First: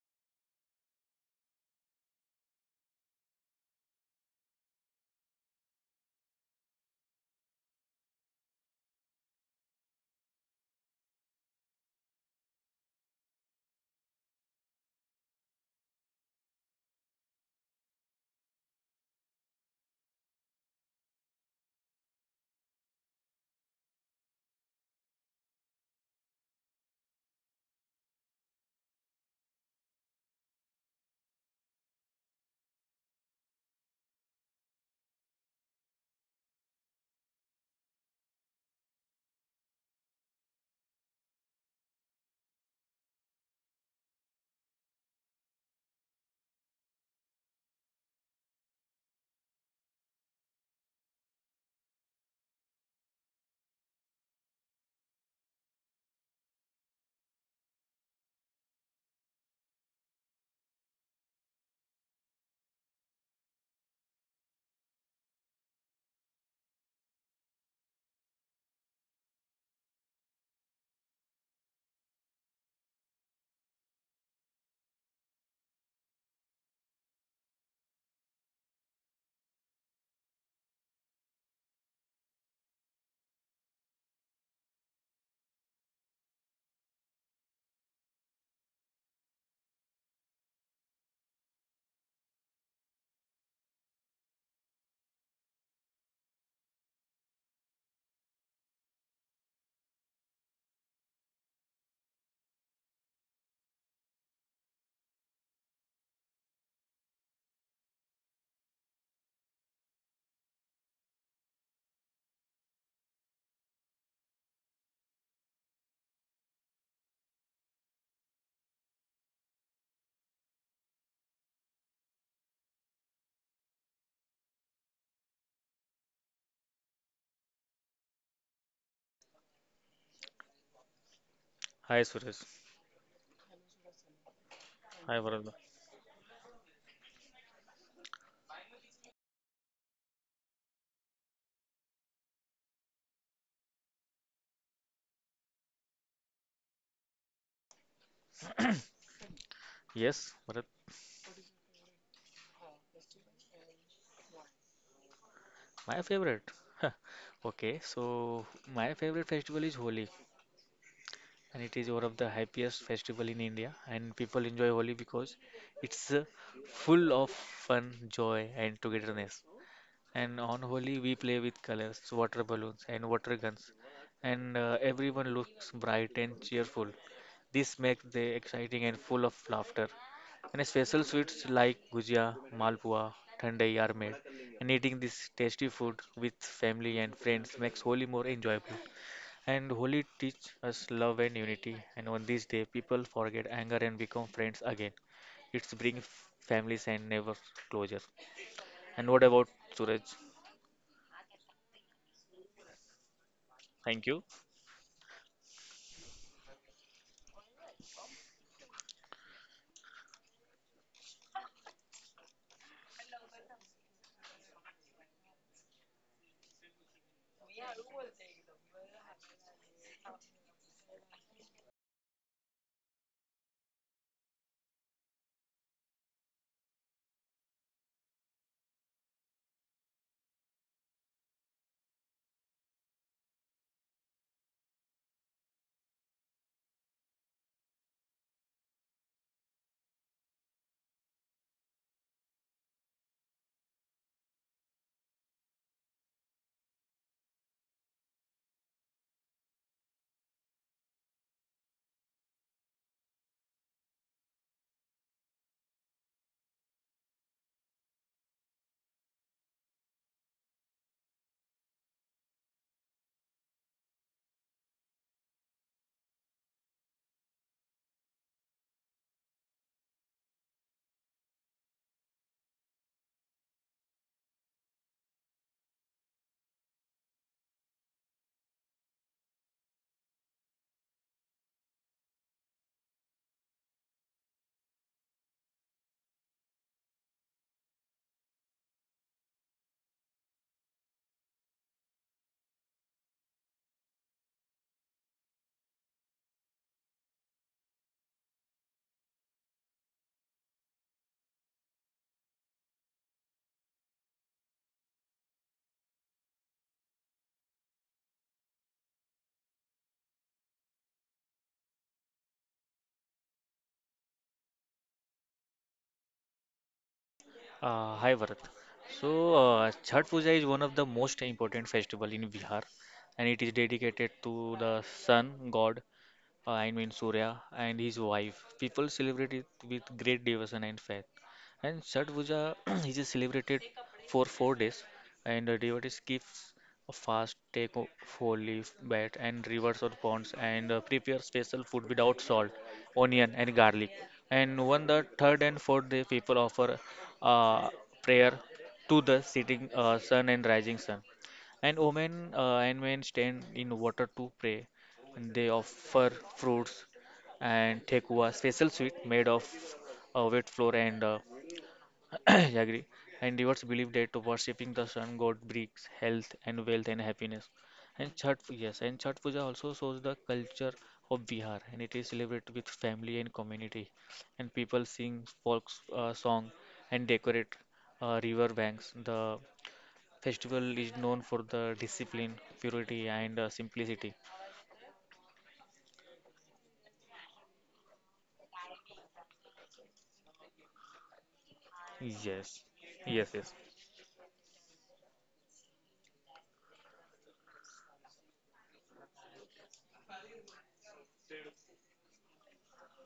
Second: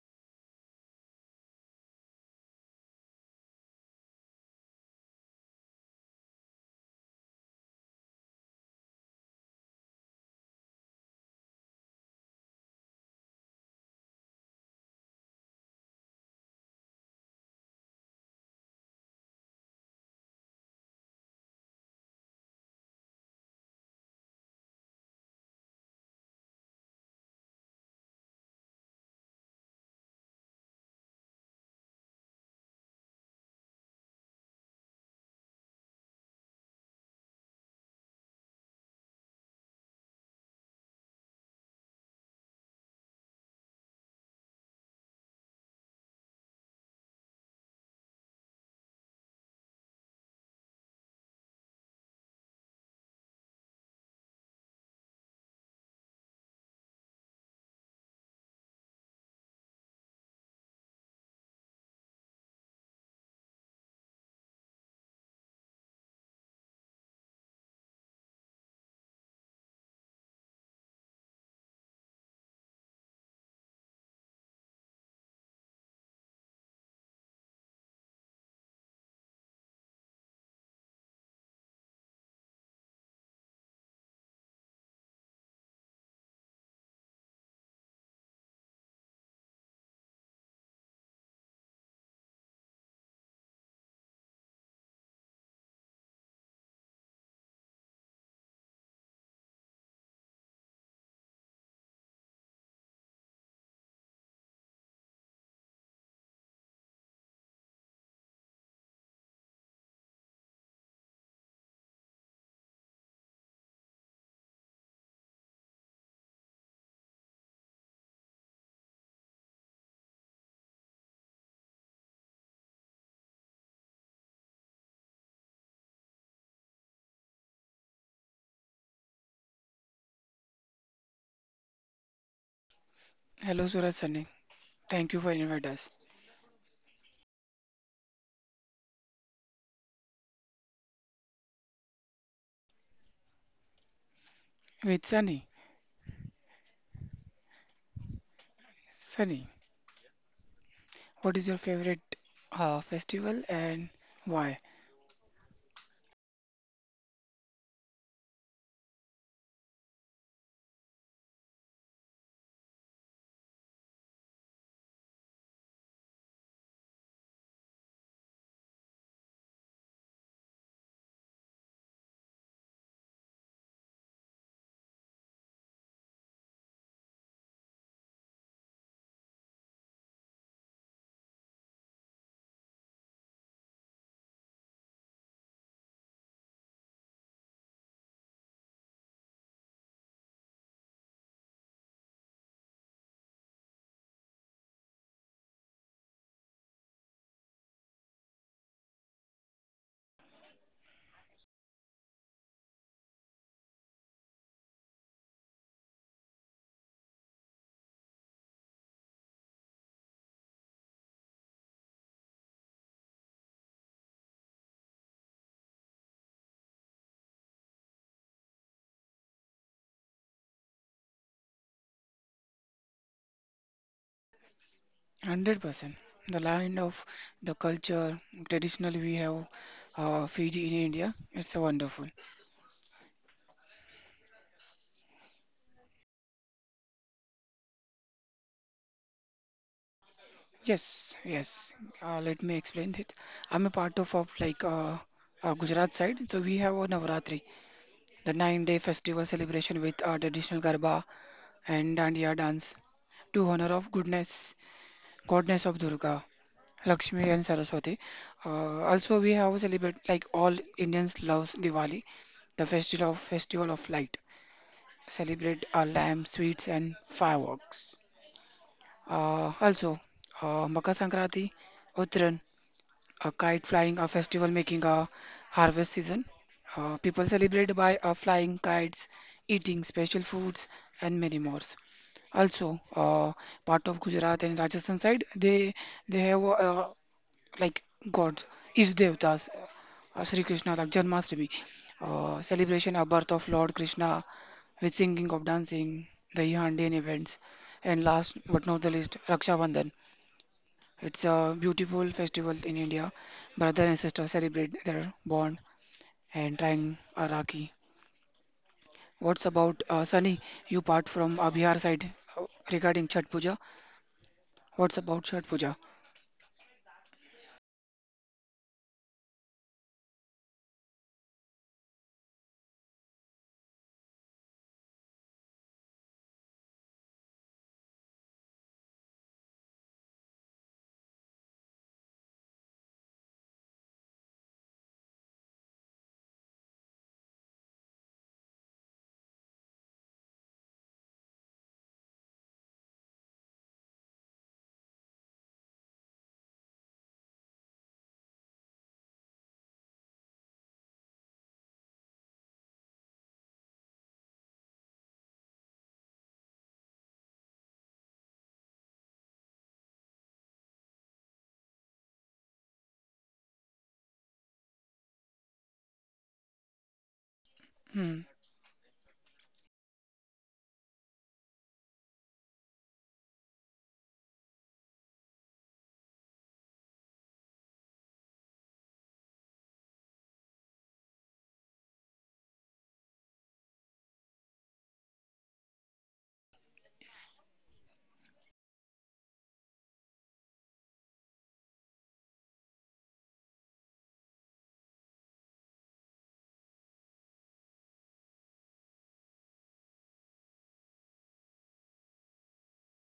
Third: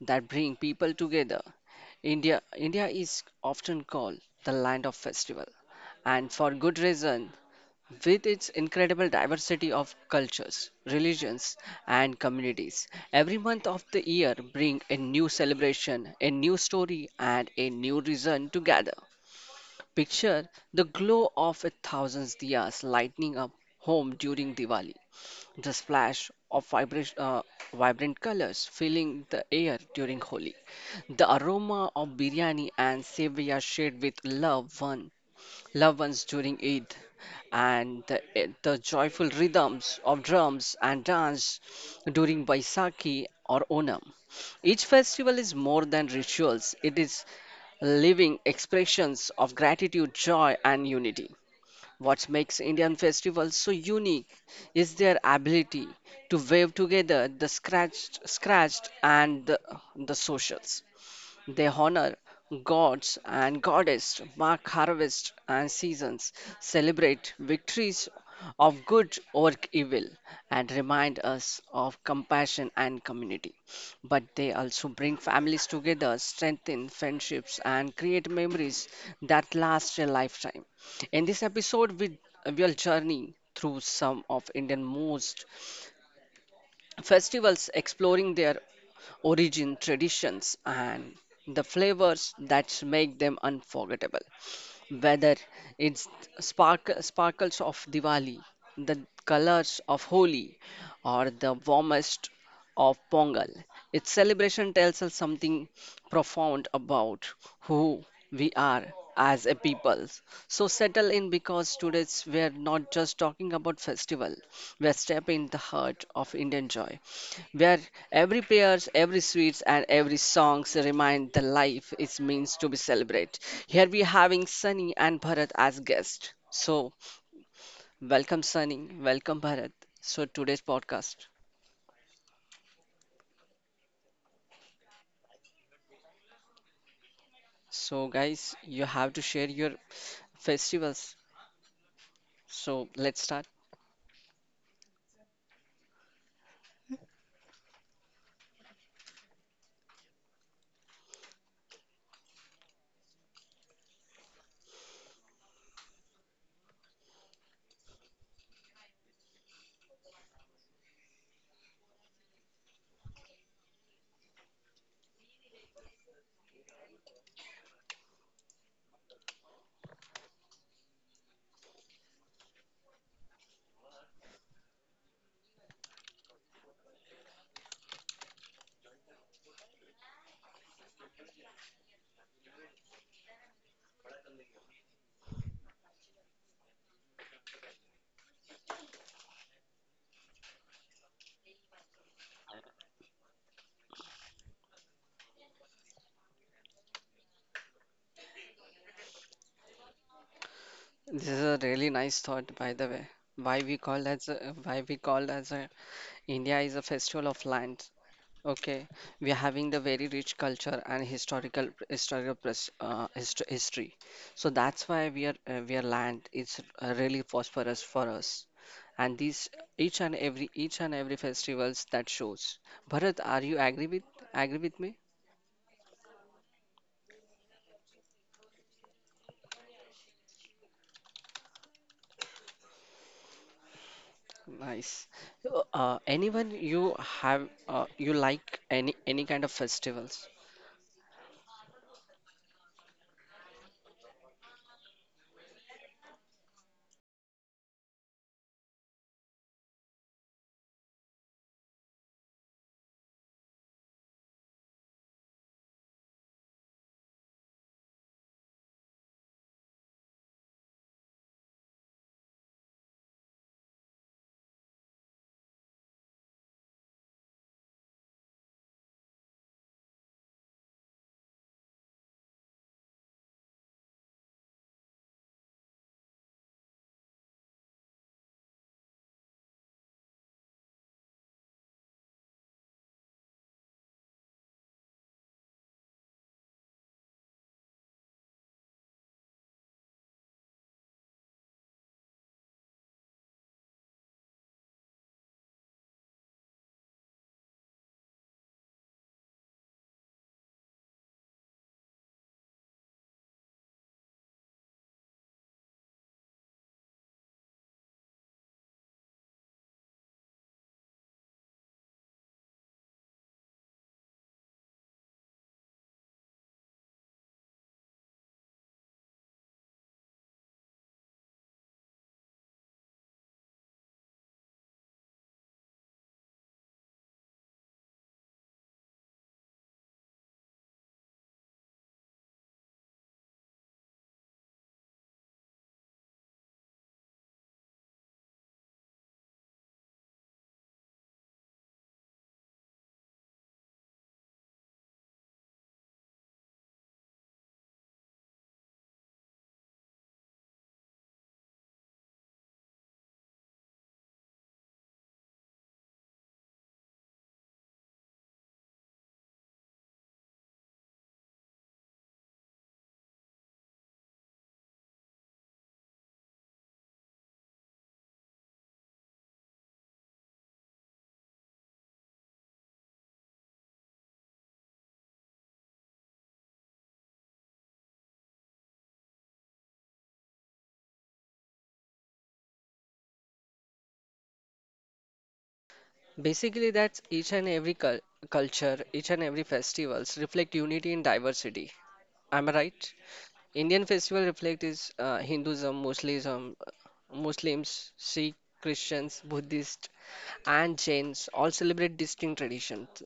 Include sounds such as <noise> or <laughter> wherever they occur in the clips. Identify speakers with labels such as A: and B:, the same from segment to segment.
A: that bring people together. India is often called the land of festival, and for good reason, with its incredible diversity of cultures, religions, and communities. Every month of the year bring a new celebration, a new story, and a new reason to gather. Picture the glow of a thousand diyas lighting up home during Diwali. The splash of vibrant colors filling the air during Holi. The aroma of biryani and sevia shared with loved ones during Eid, and the joyful rhythms of drums and dance during Baisakhi or Onam. Each festival is more than rituals; it is living expressions of gratitude, joy, and unity. What makes Indian festivals so unique is their ability to weave together the scratched and the socials. They honor gods and goddesses, mark harvest and seasons, celebrate victories of good over evil, and remind us of compassion and community. But they also bring families together, strengthen friendships, and create memories that last a lifetime. In this episode, we will journey through some of Indian most festivals exploring their origin, traditions, and the flavors that make them unforgettable, whether it's sparkles of Diwali, the colors of Holi, or the warmest of Pongal. Its celebration tells us something profound about who we are as a people. So settle in, because today's we're not just talking about festival. We're stepping in the heart of Indian joy, where every prayers, every sweets, and every songs remind the life is means to be celebrated. Here we having Sunny and Bharat as guests. So welcome Sunny, welcome Bharat. So today's podcast.
B: Hi Suresh.
C: Hello, Suraj Sunny. Thank you
B: Hi
C: for
B: Varad.
C: inviting us.
A: So guys, you have to share your festivals. So let's start.
C: With Sunny, Sunny,
B: Yes, Varad.
C: what is your favorite festival and why?
B: My favorite. <laughs> Okay, so my favorite festival is Holi, and it is one of the happiest festival in India. And people enjoy Holi because it's full of fun, joy, and togetherness. And on Holi, we play with colors, water balloons, and water guns. And everyone looks bright and cheerful. This makes the exciting and full of laughter. And special sweets like gujia, malpua, thandai are made. And eating this tasty food with family and friends makes Holi more enjoyable. And Holi teach us love and unity. And on this day, people forget anger and become friends again. It's bring families and neighbors closer. And what about Suraj?
A: This is a really nice thought, by the way.
B: Thank you.
A: Why we call as a India is a festival of land. Okay, we are having the very rich culture and history. So that's why we are land is really prosperous for us. And these each and every festivals that shows. Bharat, are you agree with me?
C: 100%. The land of the culture, traditionally we have Fiji in India. It's a wonderful.
A: Nice. Anyone you like any kind of festivals?
C: Yes, yes. Let me explain it. I'm a part of like Gujarat side, so we have a Navratri, the nine-day festival celebration with traditional Garba and Dandiya dance to honor of goodness, goddess of Durga. Lakshmi and Saraswati. Also, we have celebrate like all Indians loves Diwali, the festival of light. Celebrate our lamp, sweets, and fireworks. Also, Makar Sankranti, Uttaran, a kite flying, a festival making a harvest season. People celebrate by flying kites, eating special foods, and many more. Also, part of Gujarat and Rajasthan side, they have like gods, is Devtas, Sri Krishna, like Janmashtami, celebration of birth of Lord Krishna with singing of dancing, the Yandian events, and last but not the least, Raksha Bandhan. It's a beautiful festival in India. Brother and sister celebrate their bond and trying a Rakhi. What's about Sunny? You part from Bihar side uh, regarding Chhat Puja. What's about Chhat Puja?
B: Hi, Bharat. So, Chhath Puja is one of the most important festival in Bihar, and it is dedicated to the sun god I mean Surya, and his wife. People celebrate it with great devotion and faith. And Chhath Puja <clears throat> is celebrated for four days, and the devotees keep a fast, take four leaf bat and rivers or ponds, and prepare special food without salt, onion, and garlic. And when the third and fourth day, people offer uh, prayer to the setting sun and rising sun. And women and men stand in water to pray, they offer fruits and Thekua, special sweet made of wet flour and <clears throat> jaggery. And rivers believe that worshipping the sun god brings health and wealth and happiness. And
C: Hmm.
B: Chhat, yes, and Chhat Puja also shows the culture of Bihar, and it is celebrated with family and community. And people sing folk song and decorate river banks. The festival is known for the discipline, purity, and simplicity.
A: Basically, that's each and every culture, each and every festivals reflect unity in diversity. Am I
B: Yes,
A: right?
B: yes, yes.
A: Indian festival reflect is Hinduism, Muslims, Sikh, Christians, Buddhists, and Jains all celebrate distinct traditions.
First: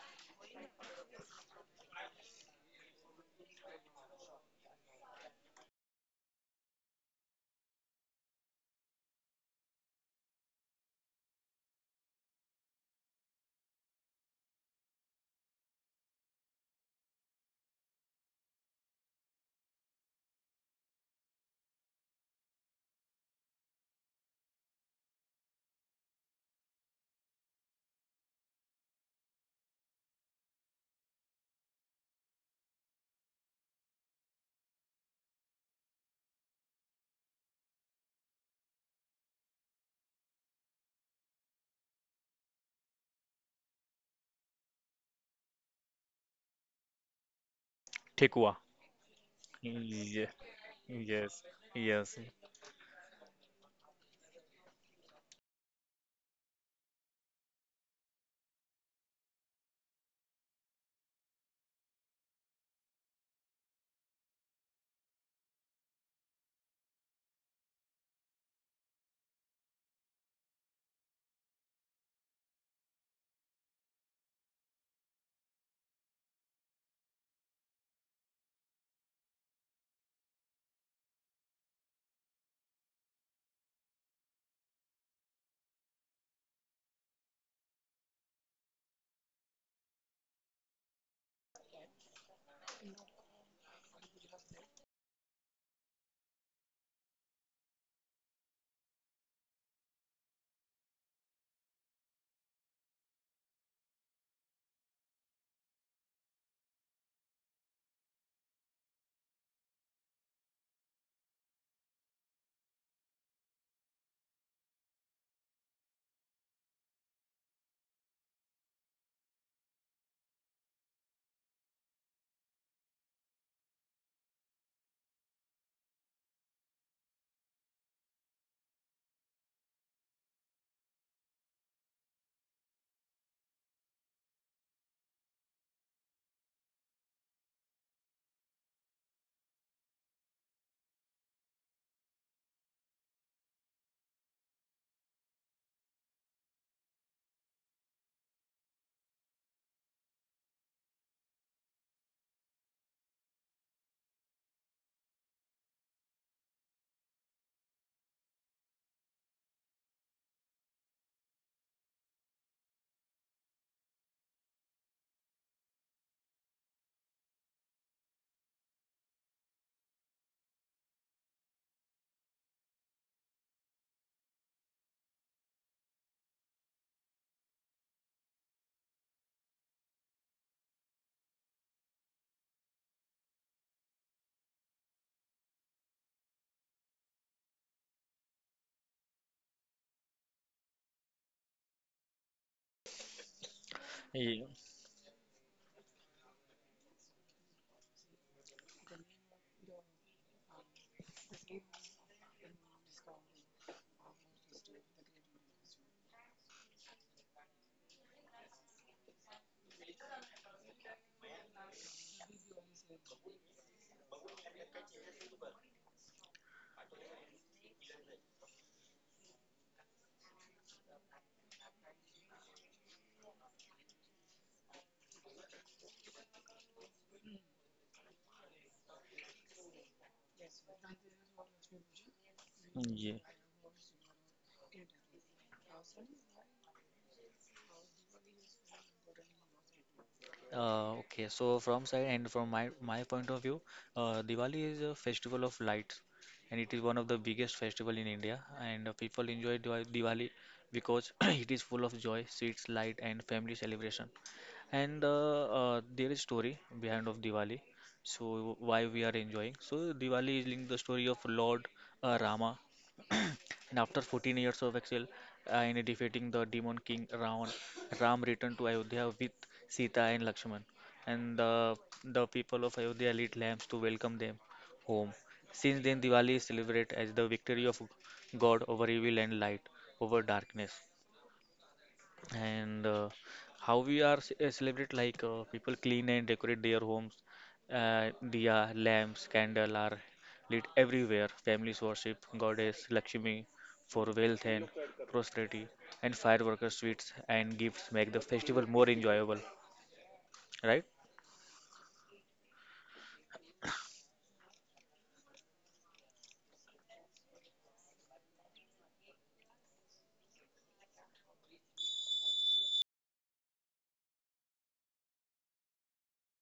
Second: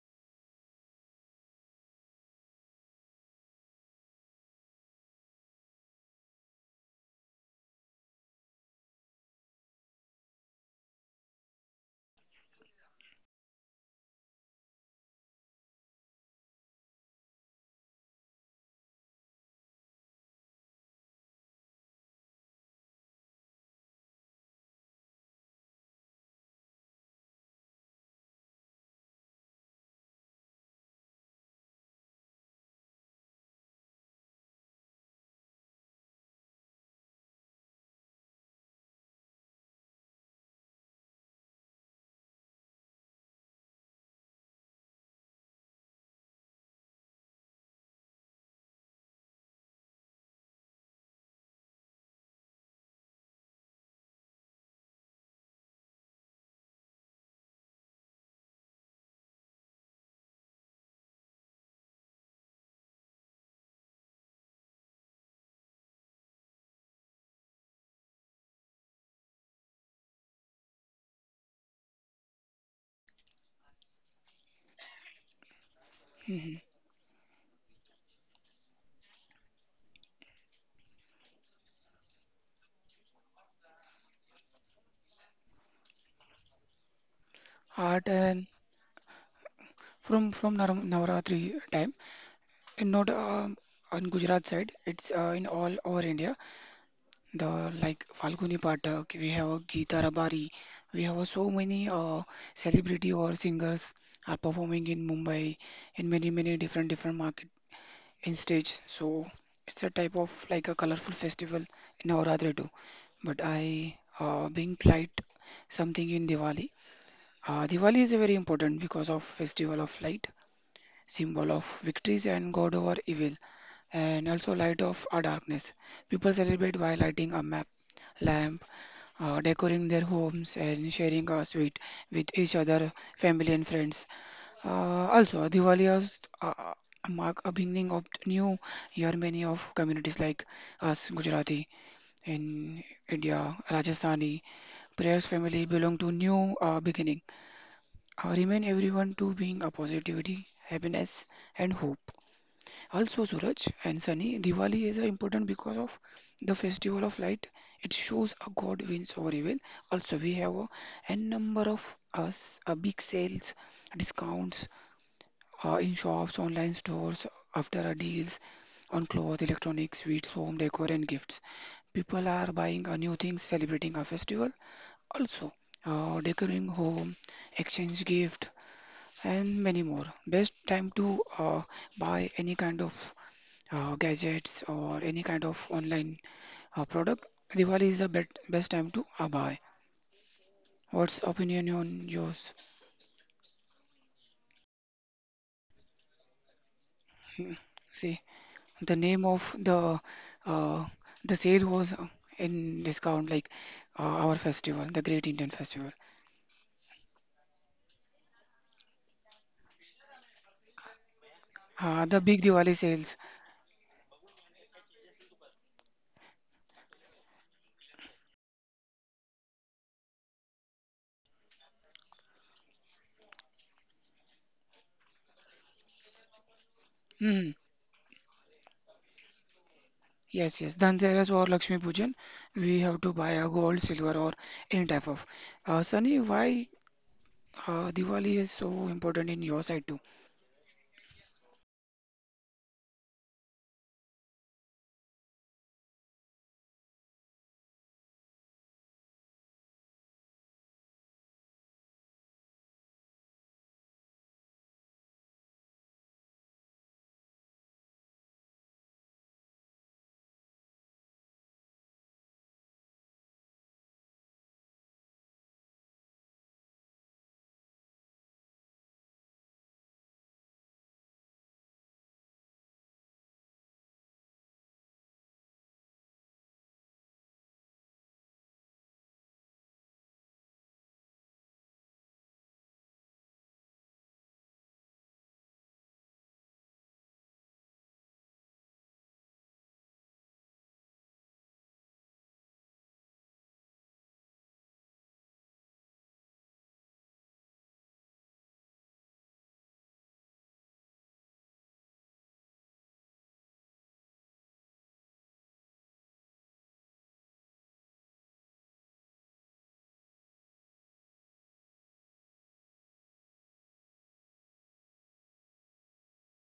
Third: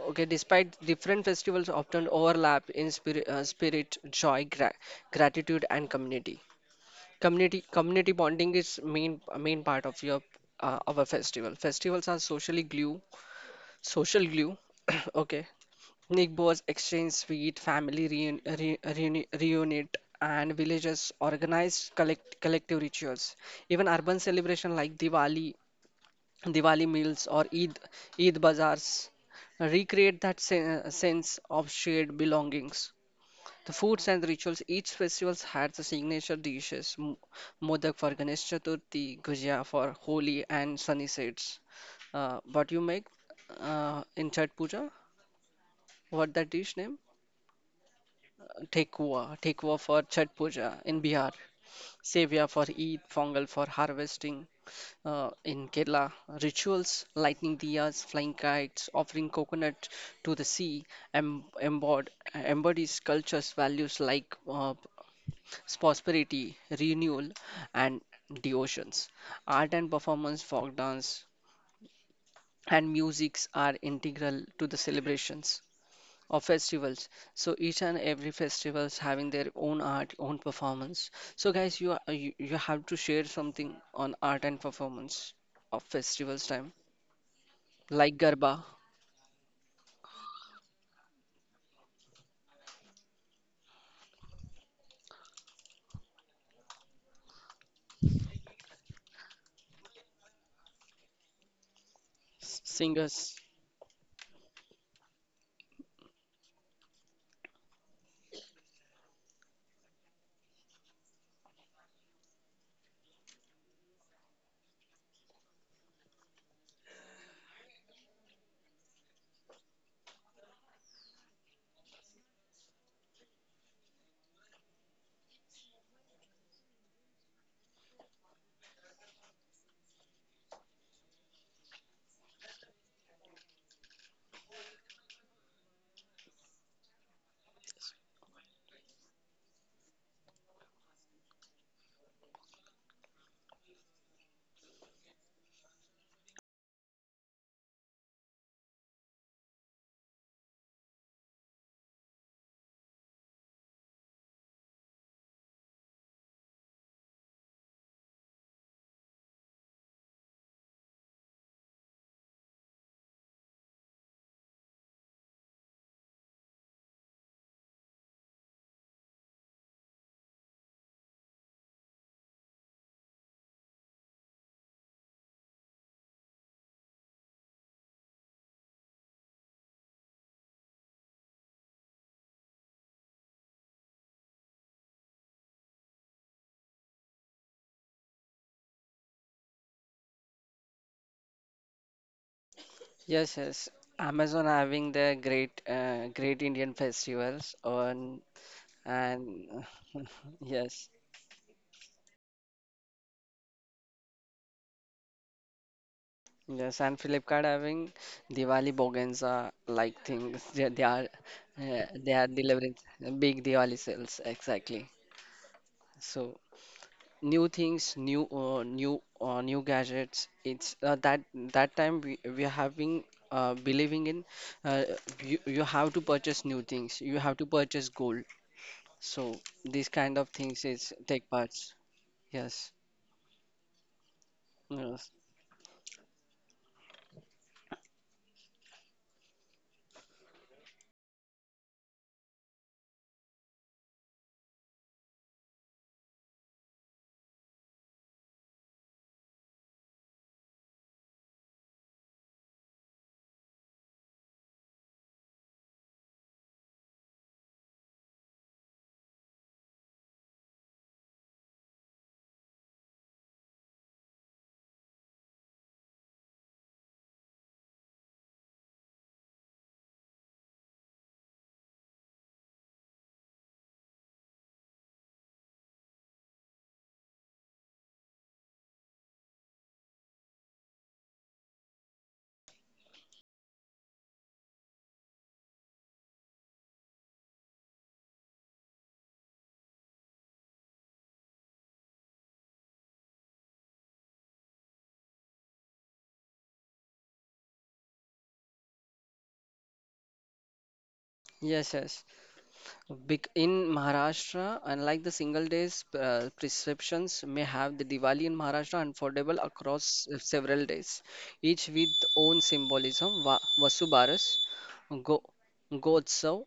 A: Okay, despite different festivals often overlap in spirit joy, gratitude, and community. Community bonding is main part of your our festival. Festivals are social glue. <coughs> <clears throat> Okay, Nick Boas exchanged sweet, family reunite, and villagers organized collective rituals. Even urban celebrations like Diwali meals, or Eid bazaars recreate that sense of shared belongings. The foods and rituals, each festival had the signature dishes, modak for Ganesh Chaturthi, gujia for Holi, and sunny sets. What you make in Chhat Puja? What that dish name?
B: Tikwa.
A: Tekua, Tekua for Chhat
B: Yes,
A: Puja in Bihar,
B: yes, yes.
A: Sevia for Eid, Pongal for harvesting in Kerala, rituals, lighting diyas, flying kites, offering coconut to the sea, em- embod- embodies cultures, values like prosperity, renewal, and devotions. Art and performance, folk dance, and musics are integral to the celebrations of
C: Hmm.
A: festivals. So each and every festivals having their own art own performance. So guys, you have to share something on art and performance of festivals time,
C: Art
A: like
C: and
A: garba,
C: from Navratri time. And not on Gujarat side, it's in all over India. The like Falguni Pathak, we have a Geeta Rabari, we have so many
A: s-
C: celebrity or
A: singers
C: singers are performing in Mumbai in many many different different market in stage. So it's a type of like a colorful festival in Navaratri too. But I being light something in Diwali. Diwali is a very important because of festival of light symbol of victories and God over evil, and also light of our darkness. People celebrate by lighting a map, lamp, decorating their homes, and sharing a sweet with each other, family and friends. Also, Diwali has mark a beginning of new year. Many of communities like us, Gujarati in India, Rajasthani, prayers family belong to new beginning. Remind everyone to being a positivity, happiness, and hope. Also, Suraj and Sunny, Diwali is important because of the festival of light. It shows a God wins over evil. Also, we have a number of us big sales, discounts in shops, online stores, after our deals on clothes, electronics, sweets, home decor, and gifts. People are buying a new things, celebrating a festival. Also, decorating home, exchange gift, and many more. Best time to buy any kind of gadgets or any kind of online product. Diwali is the bet best time to buy. What's opinion on yours?
A: Yes, yes. Amazon
B: Ye-
A: having their great Indian
C: Hmm,
A: festivals on,
C: See, the name
A: and
C: of the
A: <laughs>
C: uh,
A: yes,
C: sale was in discount, like our festival, the Great Indian Festival.
A: yes. And Flipkart having Diwali Boganza like things, they are uh,
C: Uh,
A: they
C: the
A: are
C: big
A: delivering
C: Diwali sales.
A: big Diwali sales, exactly. So new things, new gadgets. It's that time we have been believing in, uh, you have to purchase new things, you have to
C: Hmm.
A: purchase gold. So these kind of
C: Yes,
A: things
C: yes.
A: is take
C: Dhanteras or
A: parts.
C: Lakshmi Pujan,
A: Yes,
C: we have to
B: Yes.
C: buy a gold, silver, or any type
A: yes.
C: of. Sunny, why Diwali is so important in your side too.
B: Okay, so from side and from my point of view, Diwali is a festival of lights, and it is one of the biggest festival in India. And people enjoy Diwali because <clears throat> it is full of joy, sweets, light, and family celebration. And there is story behind of Diwali. So why we are enjoying? So Diwali is linked the story of Lord Rama, <clears throat> and after 14 years of exile, in defeating the demon king Ravan. Ram returned to Ayodhya with Sita and Lakshman, and the people of Ayodhya lit lamps to welcome them home. Since then, Diwali is celebrated as the victory of God over evil and light over darkness, and how we are celebrate like people clean and decorate their homes, diya lamps candle are lit everywhere, families worship goddess Lakshmi for wealth and prosperity, and fireworkers sweets and gifts make the festival more enjoyable, right?
A: Yes, yes. In Maharashtra, unlike the single days, prescriptions may have the Diwali in Maharashtra unfoldable across several days, each with own symbolism. Vasubaras, Go Gotsav,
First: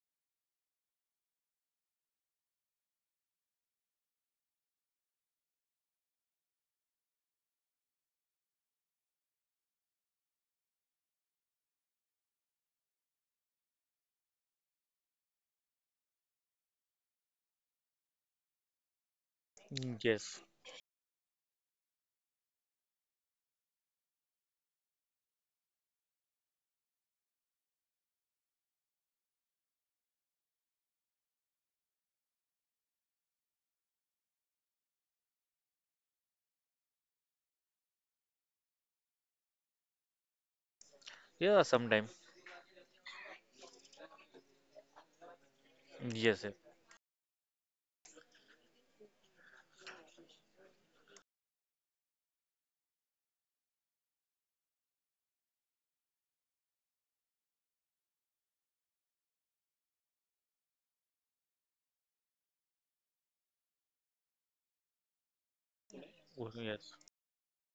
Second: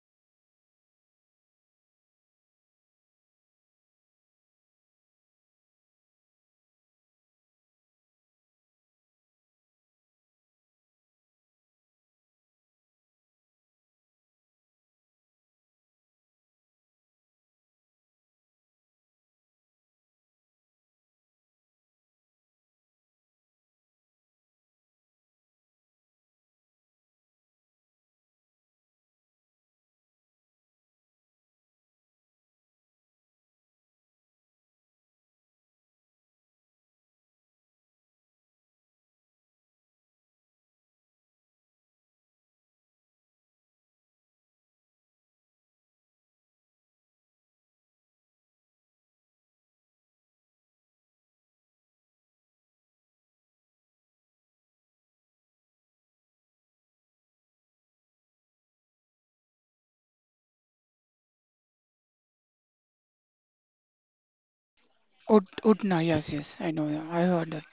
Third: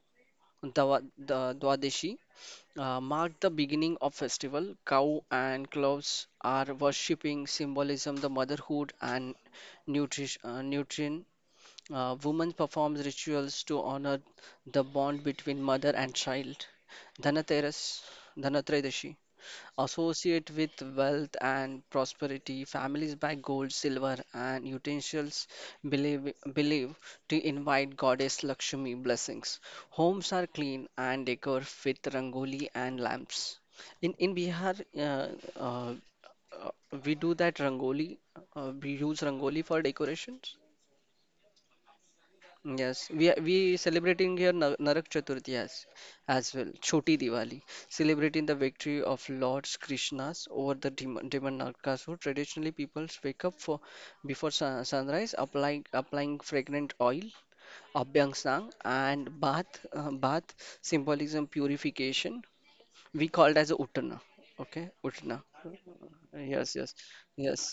A: Dwa- Dwadashi mark the beginning of festival. Cow and cloves are worshipping symbolism, the motherhood and nutrition woman performs rituals to honor the bond between mother and child. Dhanateras, Dhanatrayadashi,
B: Mm, yes.
A: associate with wealth and prosperity. Families buy gold, silver, and utensils believe to invite goddess Lakshmi blessings. Homes are clean and decorated with rangoli and lamps. In Bihar, uh, we do that rangoli. We use rangoli for decorations.
B: Yeah, sometime.
A: Yes, we celebrating here Narak Chaturthi as
B: Yes,
A: as
B: yes.
A: well, Choti Diwali, celebrating the victory of Lord Krishna's over the demon Narakasur. Traditionally, people wake up for before sunrise, applying fragrant oil, abhyang sang, and bath symbolism purification. We called as a Uttana. Okay, Uttana.
C: Utna, yes,
B: Oh,
C: yes, I
A: Yes,
C: know,
B: yes.
A: yes,
C: I heard
A: yes.
C: that.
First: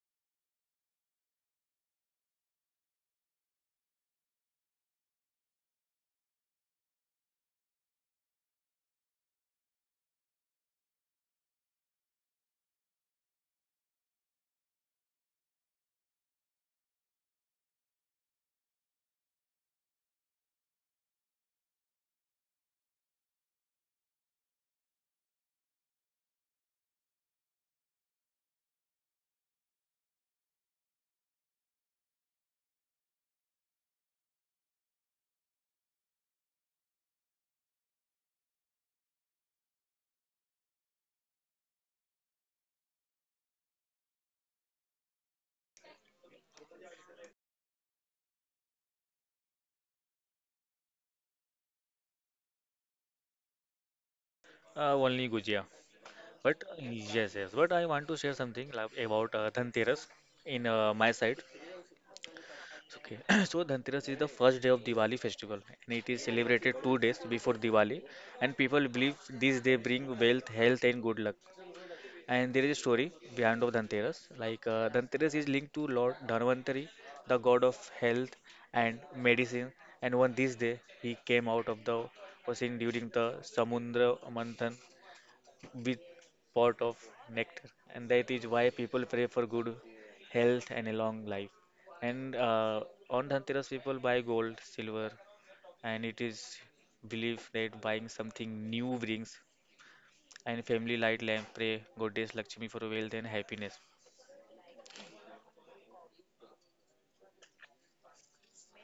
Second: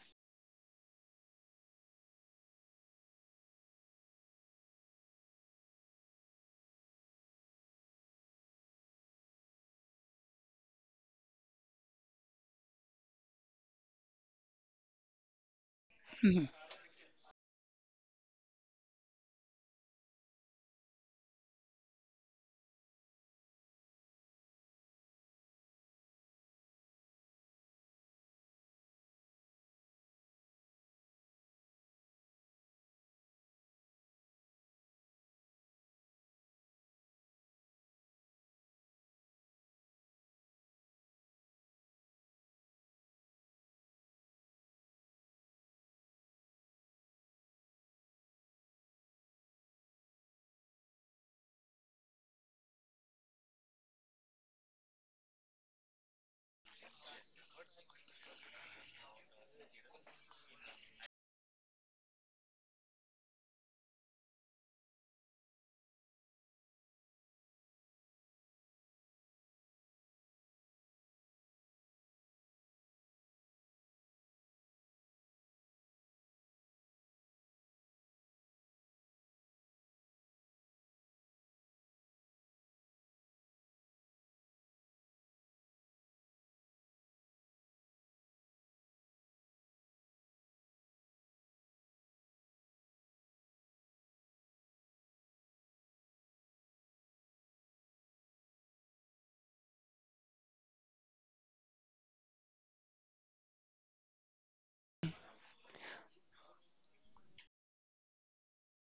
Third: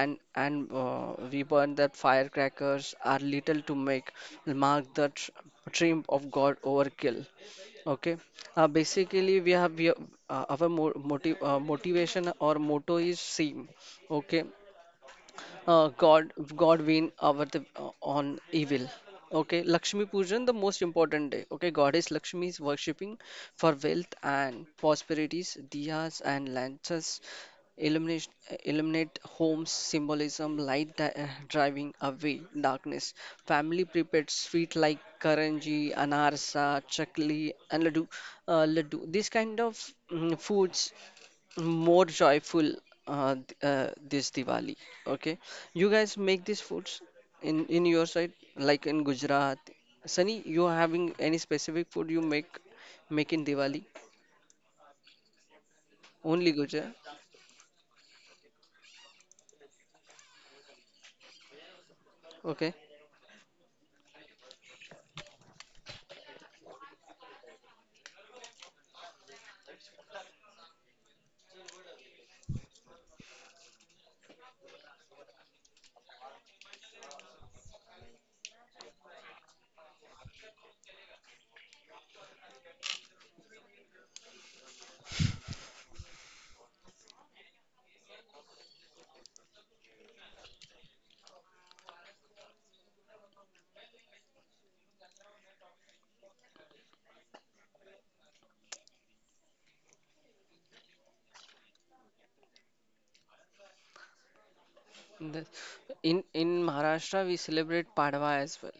A: And we burn that firecrackers are little to make mark the tr trim of God overkill. Okay. Basically, our mo motiv motivation or motto is same. Okay, God
C: Mhm.
A: God win over the on evil. Okay, Lakshmi Pujan, the most important day. Okay, Goddess Lakshmi is worshipping for wealth and prosperities. Diyas and lanterns illuminate, illuminate homes, symbolism, light driving away darkness. Family prepared sweet like karanji, anarsa, chakli, and laddu. Laddu. These kind of foods more joyful, this Diwali. Okay, you guys make these foods in your side, like in Gujarat. Sunny, you are having any specific food you make in Diwali?
B: only gujia,
A: Only
B: but
A: Gujarat.
B: yes, yes, but I want to share something like, about dhanteras in my side.
A: Okay.
B: Okay. <clears throat> So Dhanteras is the first day of Diwali festival and it is celebrated two days before Diwali, and people believe this day bring wealth, health and good luck. And there is a story behind of Dhanteras like Dhanteras is linked to Lord Dhanvantari, the god of health and medicine, and on this day he came out of the ocean during the Samudra Manthan big pot of nectar, and that is why people pray for good health and a long life. And on Dhanteras, people buy gold, silver, and it is believed that buying something new brings. And family light lamp pray goddess Lakshmi for wealth and happiness.
A: The- in Maharashtra, we celebrate Padwa as well.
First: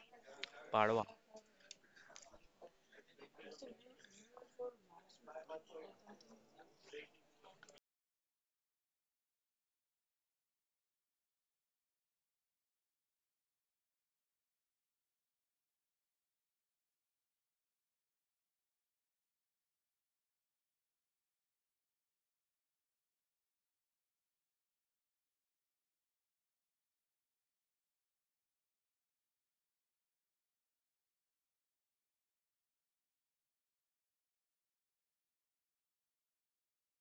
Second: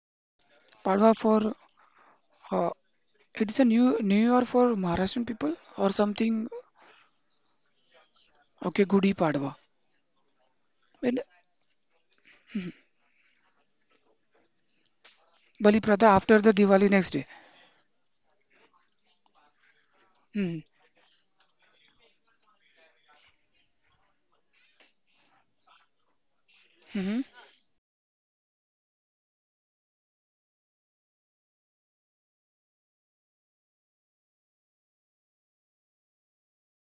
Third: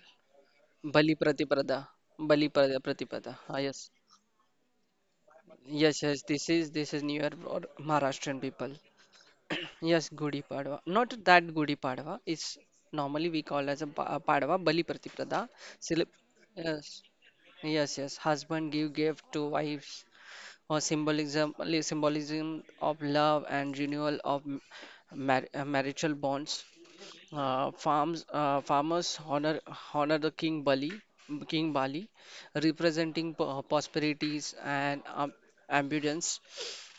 B: Padwa.
A: Bali
C: Padwa for
A: Pratipada. Bali
C: uh,
A: Pratipada. Ah,
C: it's a
A: yes.
C: new New Year for Maharashtrian people or
A: Yes, yes.
C: something.
A: This is near or Maharashtrian people.
C: Okay, Gudi Padwa.
A: Yes, Gudi Padwa.
C: Then
A: Not that Gudi Padwa. It's normally we call as a Padwa, Bali Pratiprada.
C: Bali Pratha
A: Cele-
C: after the
A: yes,
C: Diwali next day.
A: yes, yes. Husband give gift to wives
C: Hmm.
A: or symbolism of love and renewal of marital bonds.
C: Hmm.
A: Farmers honor the King Bali, representing prosperities and abundance.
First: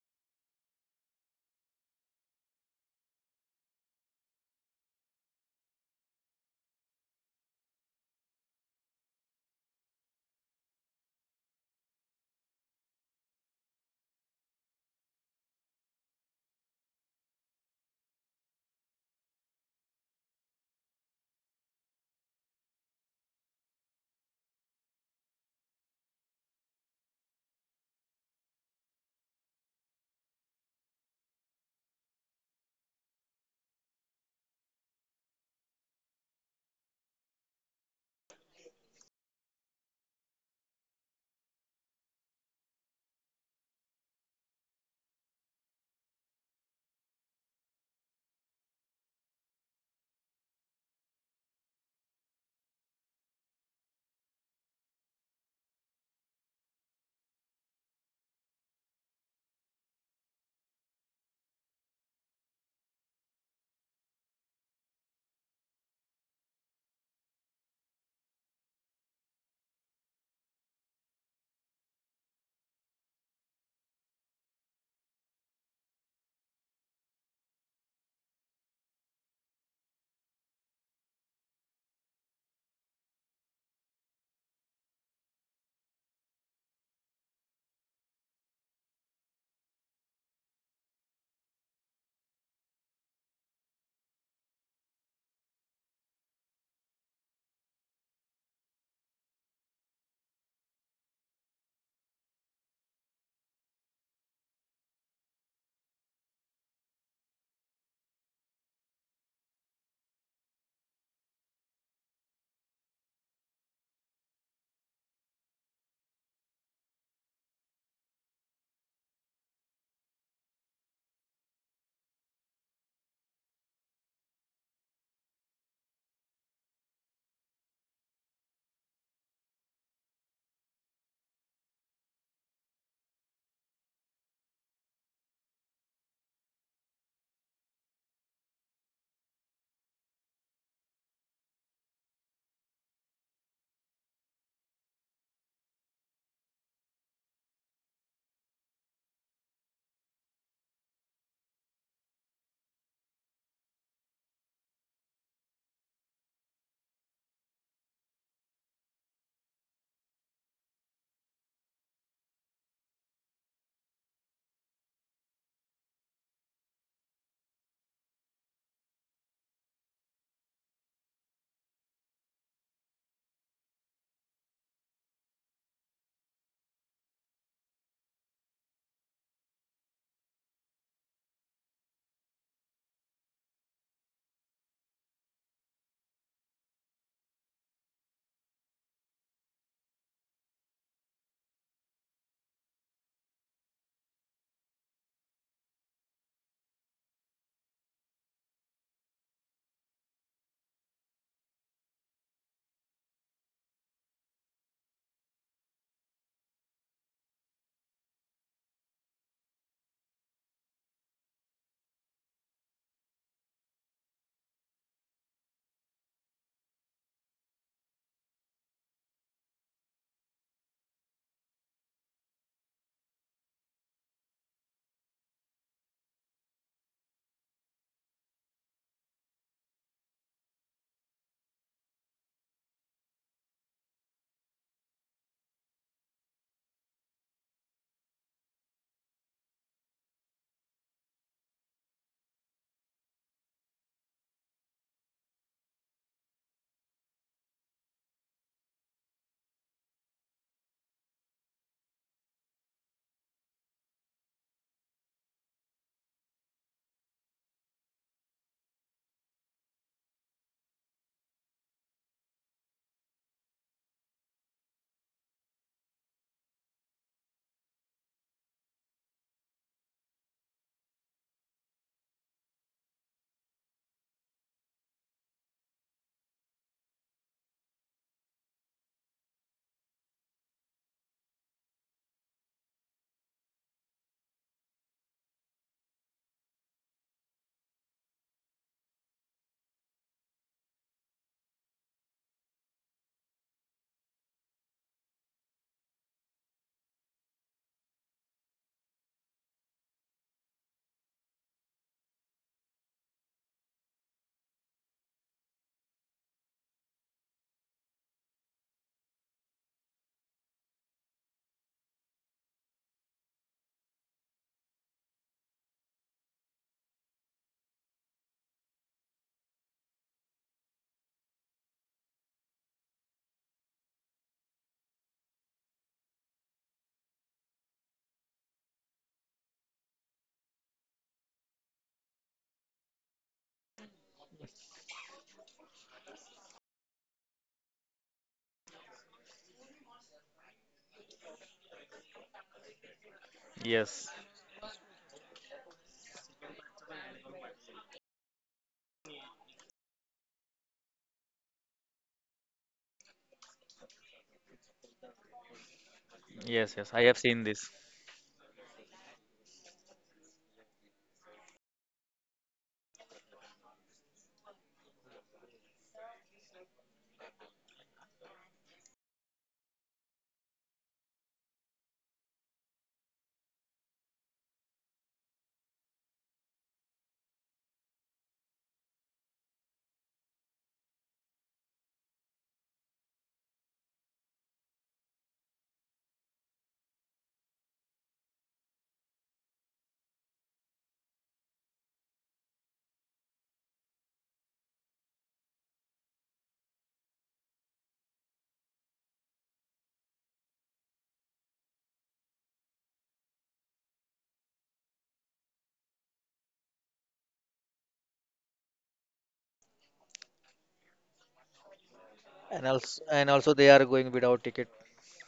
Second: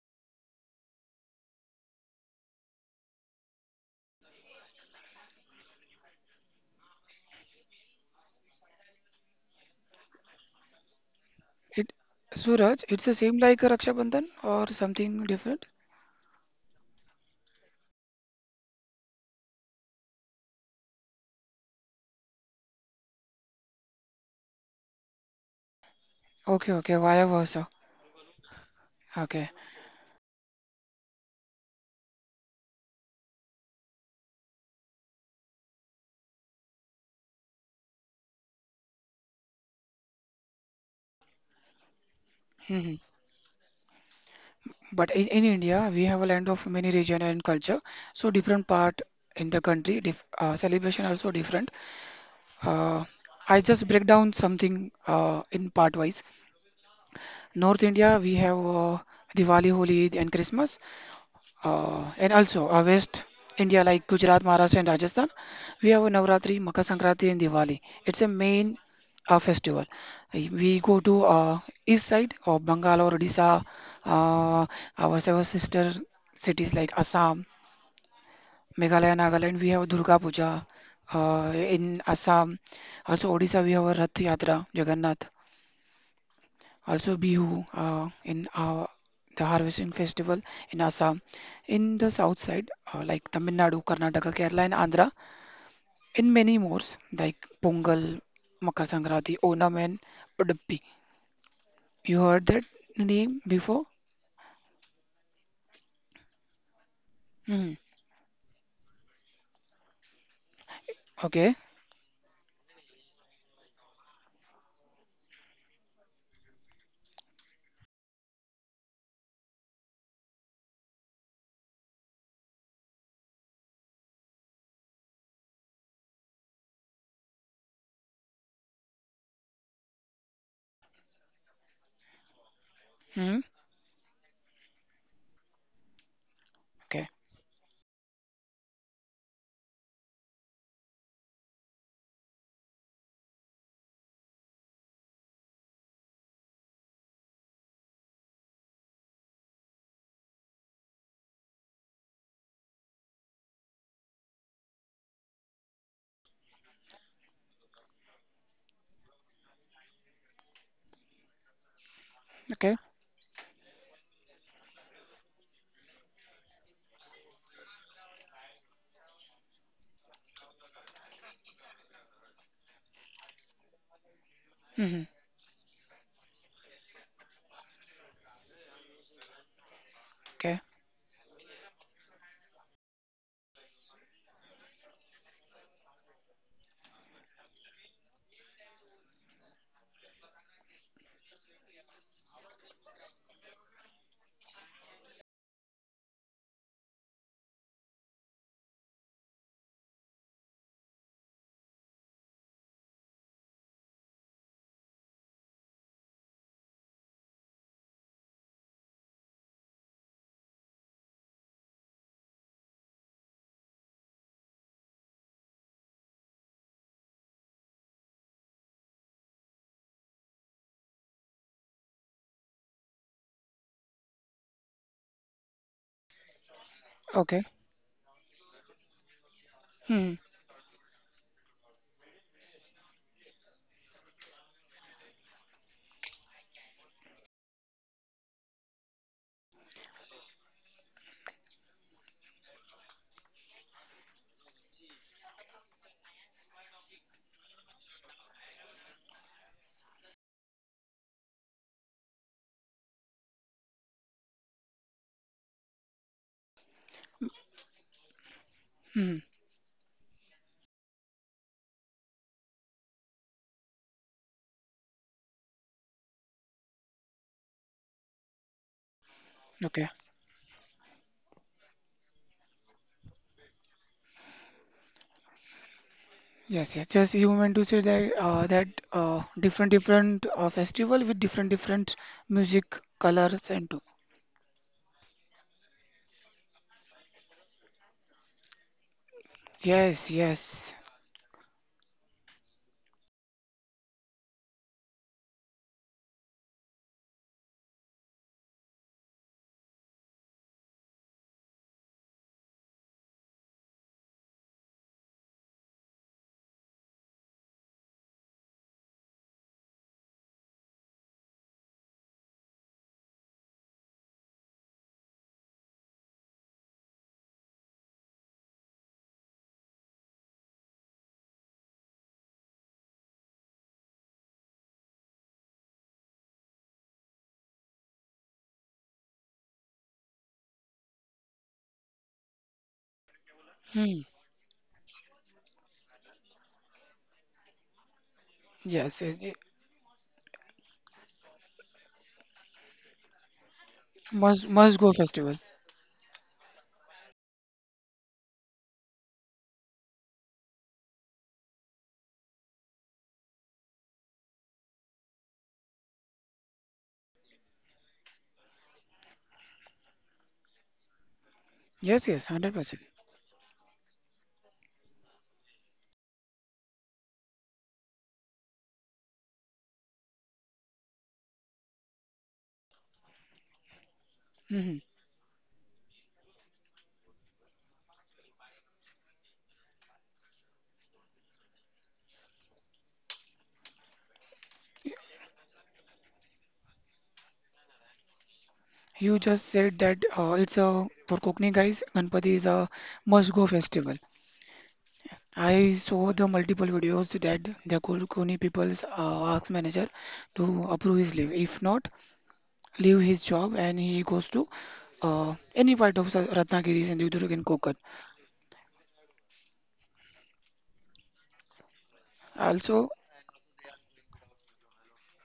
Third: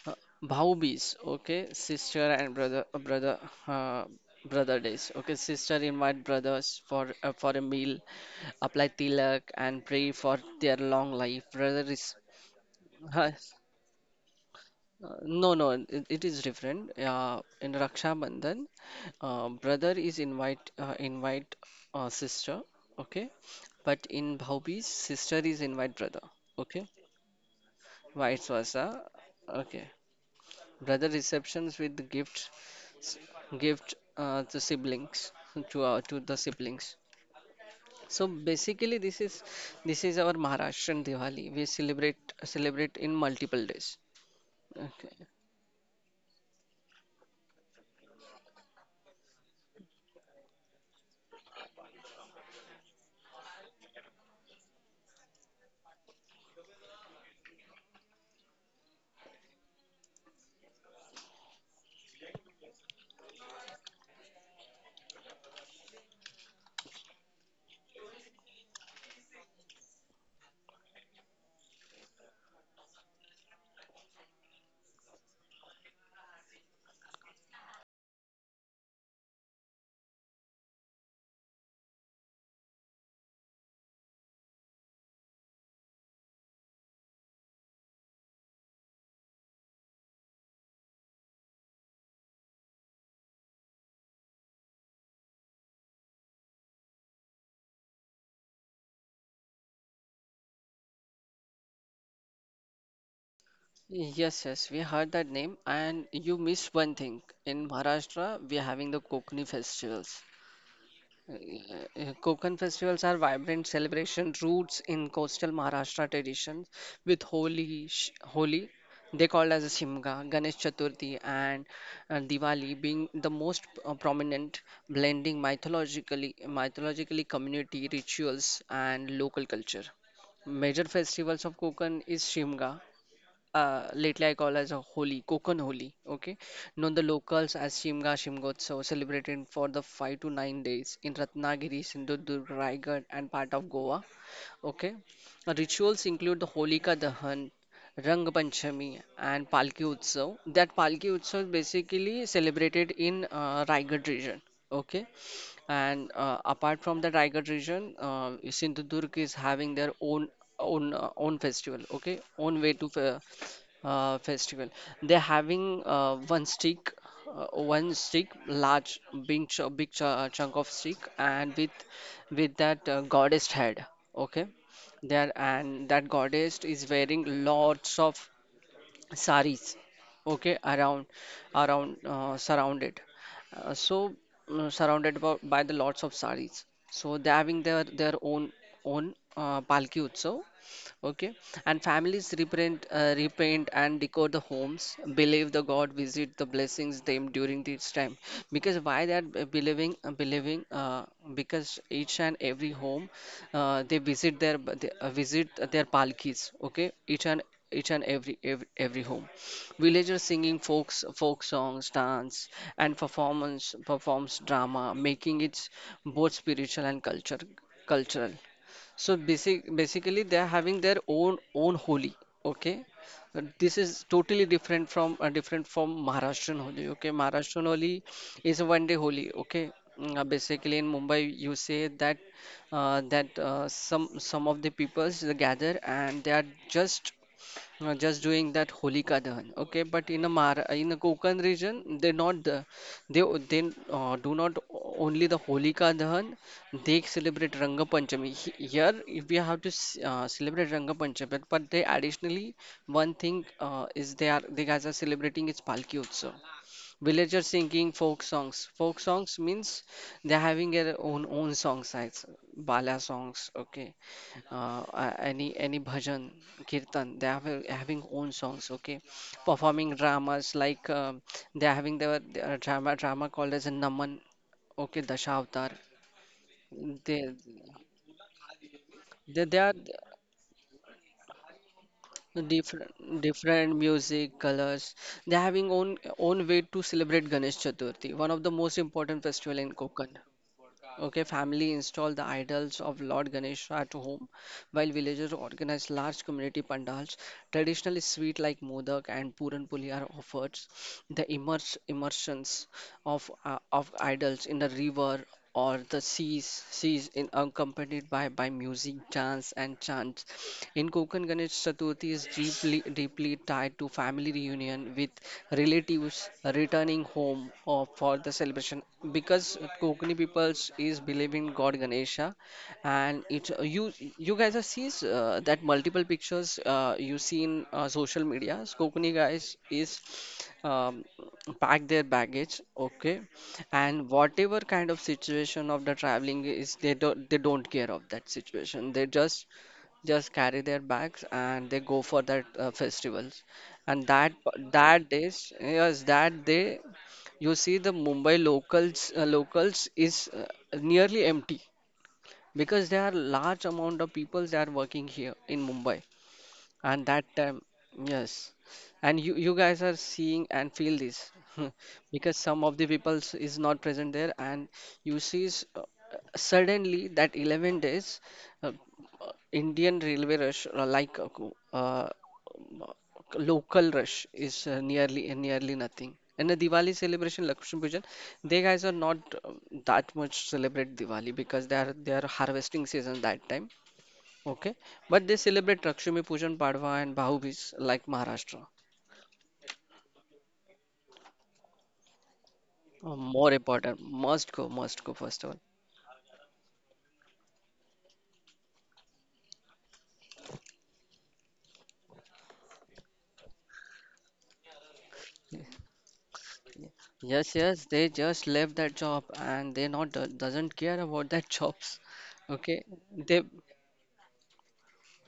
A: Uh, Bhaubis, okay, sister and uh, brother days. Okay, sister invite brothers for a meal, apply tilak and pray for their long life.
C: It Suraj, it's the
A: Uh,
C: same like a Raksha Bandhan or something
A: no,
C: different.
A: no, it is different. In Raksha Bandhan, brother is invite sister, okay, but in Bhaubis, sister is invite brother,
C: Okay,
A: okay,
C: okay, vice versa.
A: vice versa,
C: Okay.
A: okay. Brother receptions with gifts, s- gift to siblings, to the siblings. So basically, this is our Maharashtrian Diwali. We celebrate
C: Hmm.
A: in multiple days.
C: But
A: Okay.
C: in India, we have a land of many region and culture. So different part in the country, dif celebration also different. Uh, I just break down something in part wise. North India, we have Diwali, Holi, and Christmas, and also West India like Gujarat, Maharashtra, and Rajasthan. We have Navratri, Makar Sankranti, and Diwali. It's a main festival. We go to east side of Bengal or Odisha, uh, our several sister cities like Assam, Meghalaya, Nagaland, we have Durga Puja. In Assam, also Odisha, we have our Rath Yatra, Jagannath. Also Bihu in the harvesting festival in Assam. In the south side, like Tamil Nadu, Karnataka, Kerala, and Andhra, in many more, like Pongal, Makar Sankranti, Onam, and Uduppi. You heard that name before?
A: Yes, yes, we heard that name, and you missed one thing. In
C: Hmm.
A: Maharashtra, we are having the Kokni festivals.
C: Okay.
A: Konkan festivals are vibrant celebration roots in coastal Maharashtra traditions with Holi they called as a Simga, Ganesh Chaturthi and Diwali being the most prominent, blending mythologically community rituals and local culture. Major festivals of Konkan is Shimga,
C: Hmm.
A: lately I call as a Holi, Kokon Holi, okay, known the
C: Okay.
A: locals as Shimga Shimgotsav, celebrated for the 5 to 9 days in Ratnagiri, Sindhudurg, Raigad, and part of Goa, okay. Rituals include the Holika Dahan, Rang Panchami, and Palki Utsav. That Palki Utsav is basically celebrated in Raigad region, okay. And apart from the tiger region, Sindhudurg is having their own festival. Okay, own way
C: Okay.
A: to festival. They're having one stick, large, big, chunk of stick, and with that goddess head. Okay,
C: Hmm.
A: there and that goddess is wearing lots of saris, okay,
C: Okay.
A: around around surrounded so surrounded by the lots of saris, so they having their own palki utsav, okay, and families reprint repaint and decor the homes, believe the god visit the blessings them during this time, because why that believing because each and every home, they visit their palkis, okay, each and every home. Villagers singing folk songs, dance, and performance performs drama, making it both spiritual and culture cultural. So basically, they are having their own Holi. Okay. This is totally different from Maharashtrian Holi. Okay,
C: Okay.
A: Maharashtrian Holi is a one day Holi. Okay.
C: Hmm.
A: Basically in Mumbai, you say that that some of the peoples they gather and they are just just doing that Holika Dahan. Okay, but in a Mar in a Konkan region, they o- they do not only the Holika Dahan, they celebrate Ranga Panchami. Here, if we have to celebrate Ranga Panchami, but they additionally one thing is they guys are celebrating is Palki Utsav, villagers singing folk songs. Folk
C: Hmm.
A: songs means they're having their own songs, like bala songs, okay, any bhajan, kirtan. They are having own songs, okay,
C: Okay.
A: performing dramas like they are having their drama called as Naman, okay, Dashavatar.
C: Yes, yes, just
A: They
C: you meant to say that
A: they are
C: different different festival with different different music
A: different
C: colors and
A: different
C: too.
A: music colors. They're having own way to celebrate Ganesh Chaturthi, one of the most important festival in Konkan.
C: Yes, yes.
A: Okay, family install the idols of Lord Ganesha at home, while villagers organize large community pandals. Traditionally, sweets like modak and puran puli are offered. The immersions of idols in the river or the seas, accompanied by music, dance, and chants. In Konkan, Ganesh Chaturthi is deeply tied to family reunion, with relatives returning home or for the celebration, because Kokani peoples is believing God Ganesha, and it's you guys are sees that multiple pictures you see in social media. Kokuni guys is um, pack their baggage, okay,
C: Hmm.
A: and whatever kind of situation of the traveling is, they don't, care of that situation.
C: Yes,
A: They
C: yes.
A: just carry their bags and they go for that festivals,
B: Yes,
A: and that
C: Must go festival.
A: days, yes, that day you see the Mumbai locals, is nearly empty, because there are large amount of people that are working here in Mumbai,
B: yes, yes. I
A: and
B: have
A: that
B: seen this.
A: time, yes, and you guys are seeing and feel this. <laughs>
C: Yes, yes,
A: Because some of
C: 100%.
A: the people is not present there, and you see suddenly that 11 days uh, indian railway rush, like m- local rush is
C: Hmm.
A: nearly nothing. And the Diwali celebration, Lakshmi Pujan, they guys are not that much celebrate Diwali, because they are harvesting season that time. Okay, but they celebrate Lakshmi Pujan, Padwa, and Bhu Beej like Maharashtra.
C: You just said that it's a for Kokni guys, Ganpati is a must go
A: More
C: festival.
A: important, must go festival.
C: I saw the multiple videos that the Koni people's asked manager to approve his leave. If not, leave his job and he goes to any part of Ratnagiri, Sindhudurg and
A: Yes,
C: Konkan.
A: yes, they just left that job and they not doesn't care about that <laughs> jobs.
B: And
A: Okay,
C: Also,
B: also, and
A: they
B: also they are going without ticket,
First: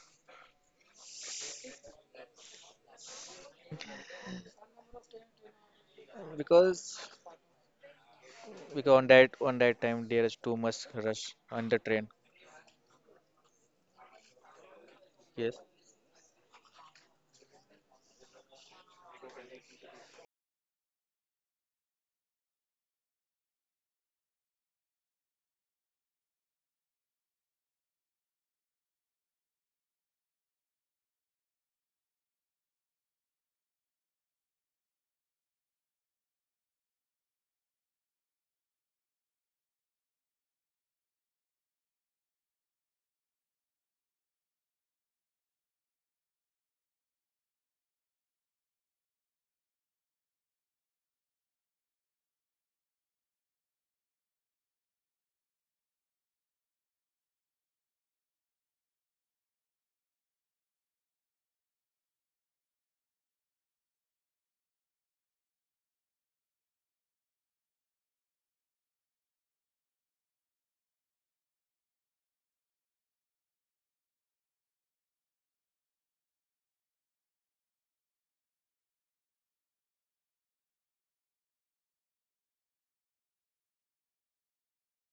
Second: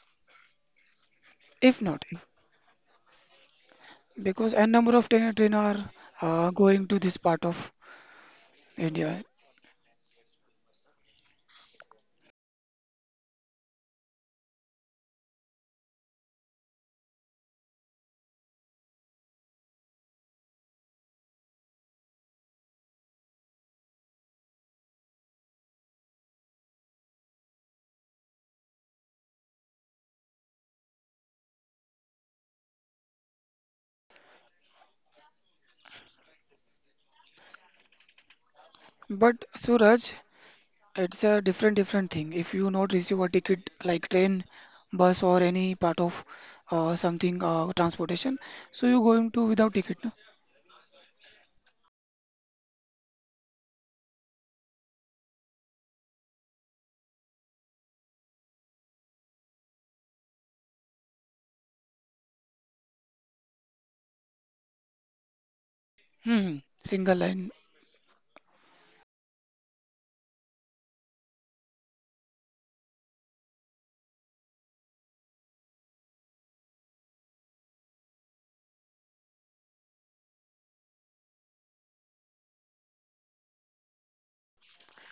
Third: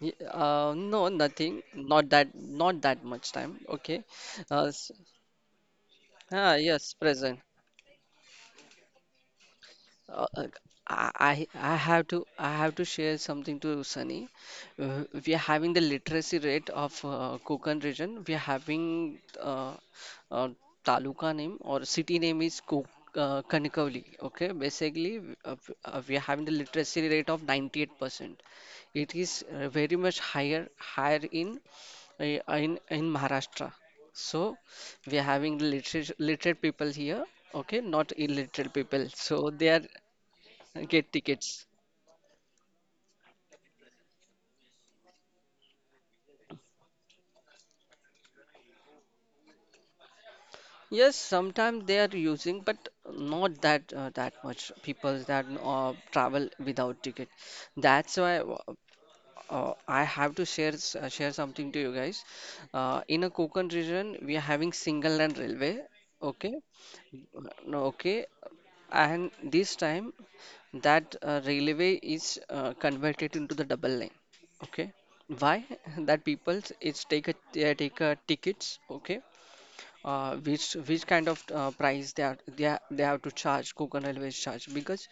A: no nothing,
C: if not, if,
A: not that much time. Okay,
C: because
A: uh,
C: a
A: s-
C: number of train are
A: ah,
C: going
A: yes,
B: because
C: to this
A: present.
C: part of
B: because
C: India.
B: on that time there
A: Uh,
B: is
A: uh,
B: too much rush on the train.
A: I have to share something to Sunny. We are
B: Yes.
A: having the literacy rate of Konkan region. We are having uh, taluka name or city name is Ko Kanikavli. Okay, basically, uh, we are having the literacy rate of 98%. It is very much higher in uh, in Maharashtra. So we are having literate people here, okay, not illiterate people.
C: But
A: So they are.
C: Suraj,
A: Get
C: it's a
A: tickets.
C: different different thing. If you not receive a ticket like train, bus or any part of something transportation, so you going to without ticket. No?
A: Yes, sometimes they are using, but not that that much people that travel without ticket. That's why, I have to share s- share something to you guys. In a Konkan region, we are having single land railway. Okay.
C: Hmm, single line.
A: No, okay, and this time that railway is converted into the double lane. Okay, why <laughs> that people it's take a they take a tickets. Okay, which kind of price they are, they have to charge. Konkan Railways charge, because